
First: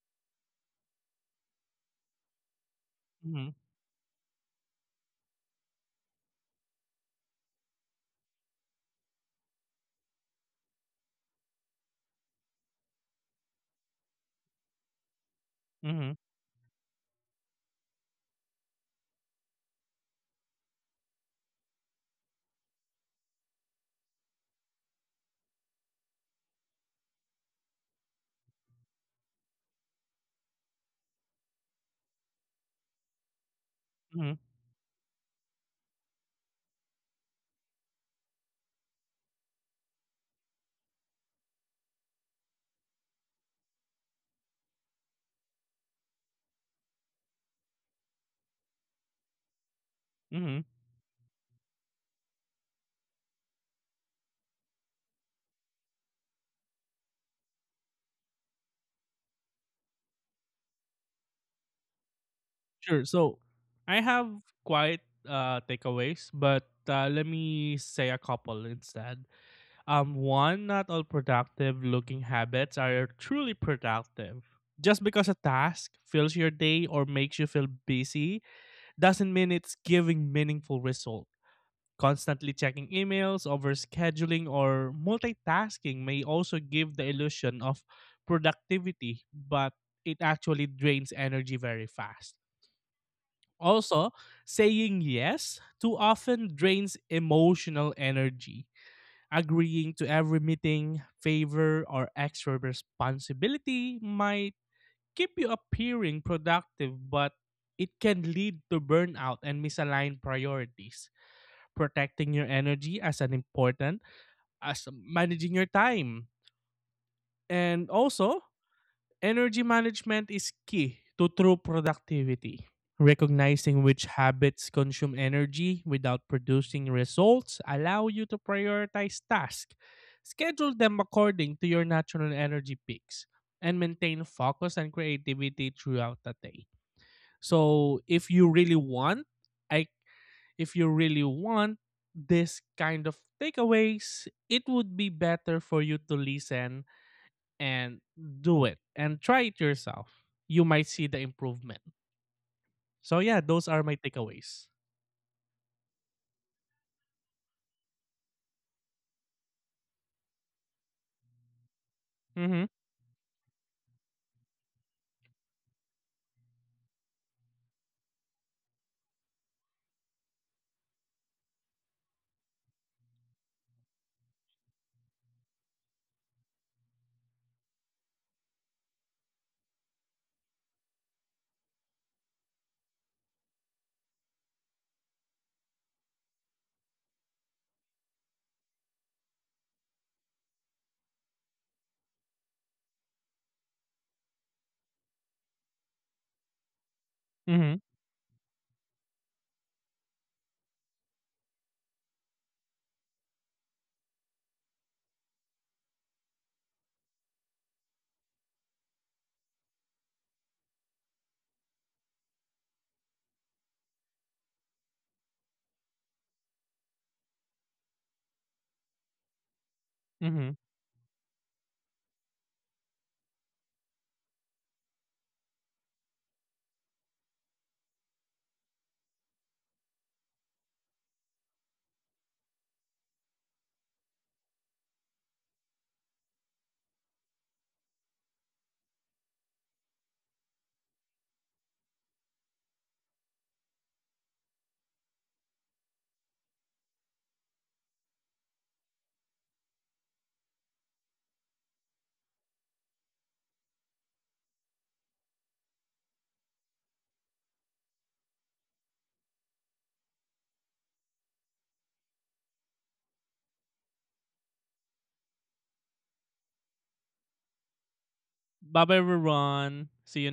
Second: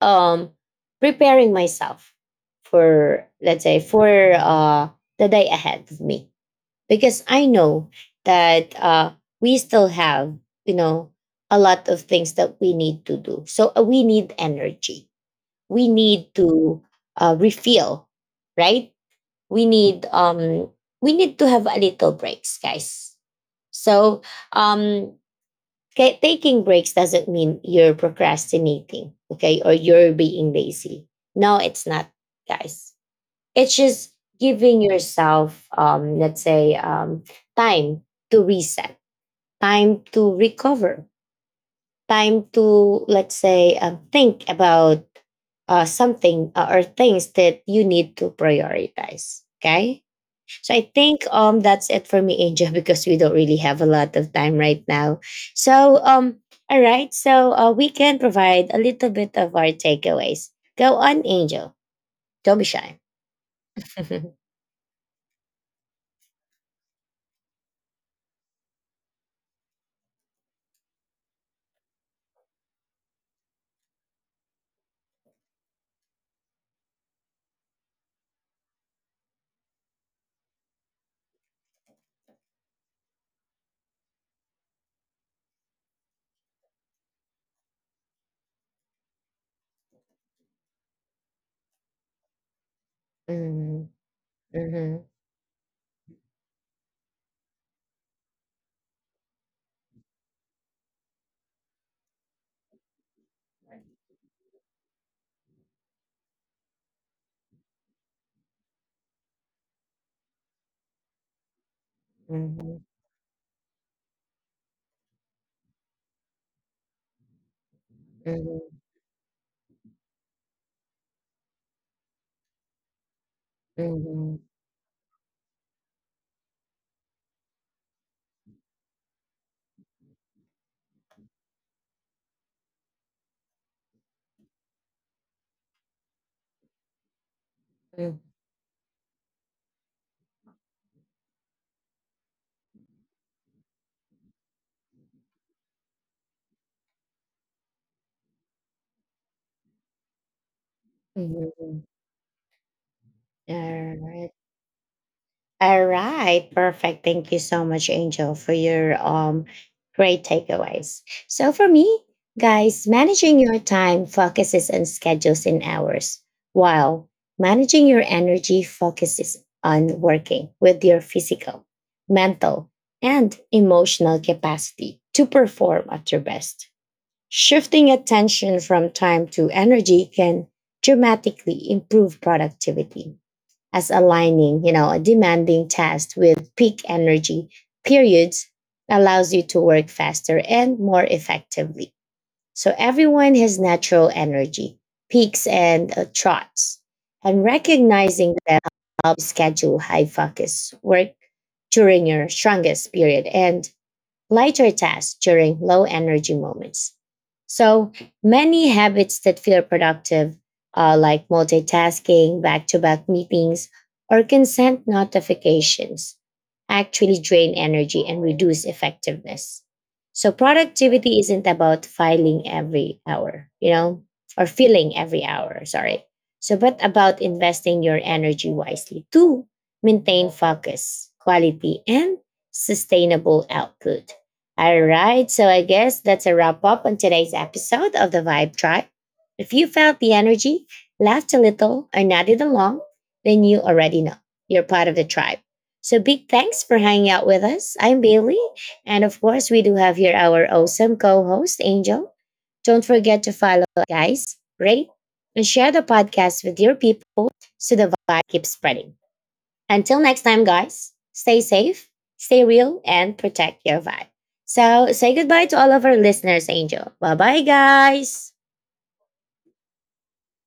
Speaker 1: um, preparing myself for,
Speaker 2: Mm-hmm.
Speaker 1: let's say, for uh, the day ahead of me because I know that we still have, you know, a lot of things that we need to do. So we need energy. We
Speaker 2: Mm-hmm.
Speaker 1: need to refill, right? We need um, we need to have a little breaks, guys. So um taking breaks doesn't mean you're procrastinating, okay, or you're being lazy. No, it's not, guys. It's just
Speaker 2: Mm-hmm,
Speaker 1: giving yourself um, let's say, um, time to reset, time to recover, time to, let's say, think about something or things that you need to prioritize, okay?
Speaker 2: mm-hmm.
Speaker 1: So I think that's it for me, Angel, because we don't really have a lot of time right now. So um, all right, so we can provide a little bit of our takeaways. Go on, Angel. Don't be shy.
Speaker 2: Sure. So I have quite takeaways, but let me say a couple instead. One, not all productive looking habits are truly productive. Just because a task fills your day or makes you feel busy doesn't mean it's giving meaningful result. Constantly checking emails, overscheduling, or multitasking may also give the illusion of productivity, but it actually drains energy very fast.
Speaker 1: Mhm,
Speaker 2: Also, saying
Speaker 1: mhm,
Speaker 2: yes too often drains emotional energy. Agreeing to every meeting, favor, or extra responsibility might keep you appearing productive, but it can lead to burnout and misaligned priorities. Protecting your
Speaker 1: mhm,
Speaker 2: energy as an important as managing your time. And also, energy management is key to true productivity. Recognizing which
Speaker 1: mhm,
Speaker 2: habits consume energy without producing results allow you to prioritize tasks, schedule them according to your natural energy peaks, and maintain focus and creativity throughout the day. So,
Speaker 1: mhm,
Speaker 2: if you really want, I if you really want this kind of takeaways, it would be better for you to listen and do it and try it yourself. You might see the
Speaker 1: mhm,
Speaker 2: improvement.
Speaker 1: mhm.
Speaker 2: So yeah, those are my
Speaker 1: All
Speaker 2: takeaways.
Speaker 1: All right, perfect. Thank you so much, Angel, for your great takeaways. So for me,
Speaker 2: Mm-hmm.
Speaker 1: guys, managing your time focuses on schedules and hours, while managing your energy focuses on working with your physical, mental, and emotional capacity to perform at your best. Shifting attention from time to energy can dramatically improve productivity, as aligning, you know, a demanding task with peak energy periods allows you to work faster and more effectively. So everyone has natural energy, peaks and troughs, and
Speaker 2: Mm-hmm.
Speaker 1: recognizing that helps schedule high focus work during your strongest period and lighter tasks during low energy moments. So many habits that feel productive, like multitasking, back to back meetings, or consent notifications, actually drain energy and reduce effectiveness. So
Speaker 2: Mm-hmm.
Speaker 1: productivity isn't about filing every hour, you know, or filling every hour, sorry. So, but about investing your energy wisely to maintain focus, quality, and sustainable output. All right, so I guess that's a wrap up on today's episode of the Vibe Tribe. If you felt the energy, laughed a little, or nodded along, then you already know you're part of the tribe. So big thanks for hanging out with us. I'm Bailey, and of course, we do have here our awesome co-host Angel. Don't forget to follow, guys, rate, and share the podcast with your people so the vibe keeps spreading. Until next time, guys, stay safe, stay real, and protect your vibe. So say goodbye to all of our listeners, Angel. Bye bye, guys.
Speaker 2: Bye bye everyone. See you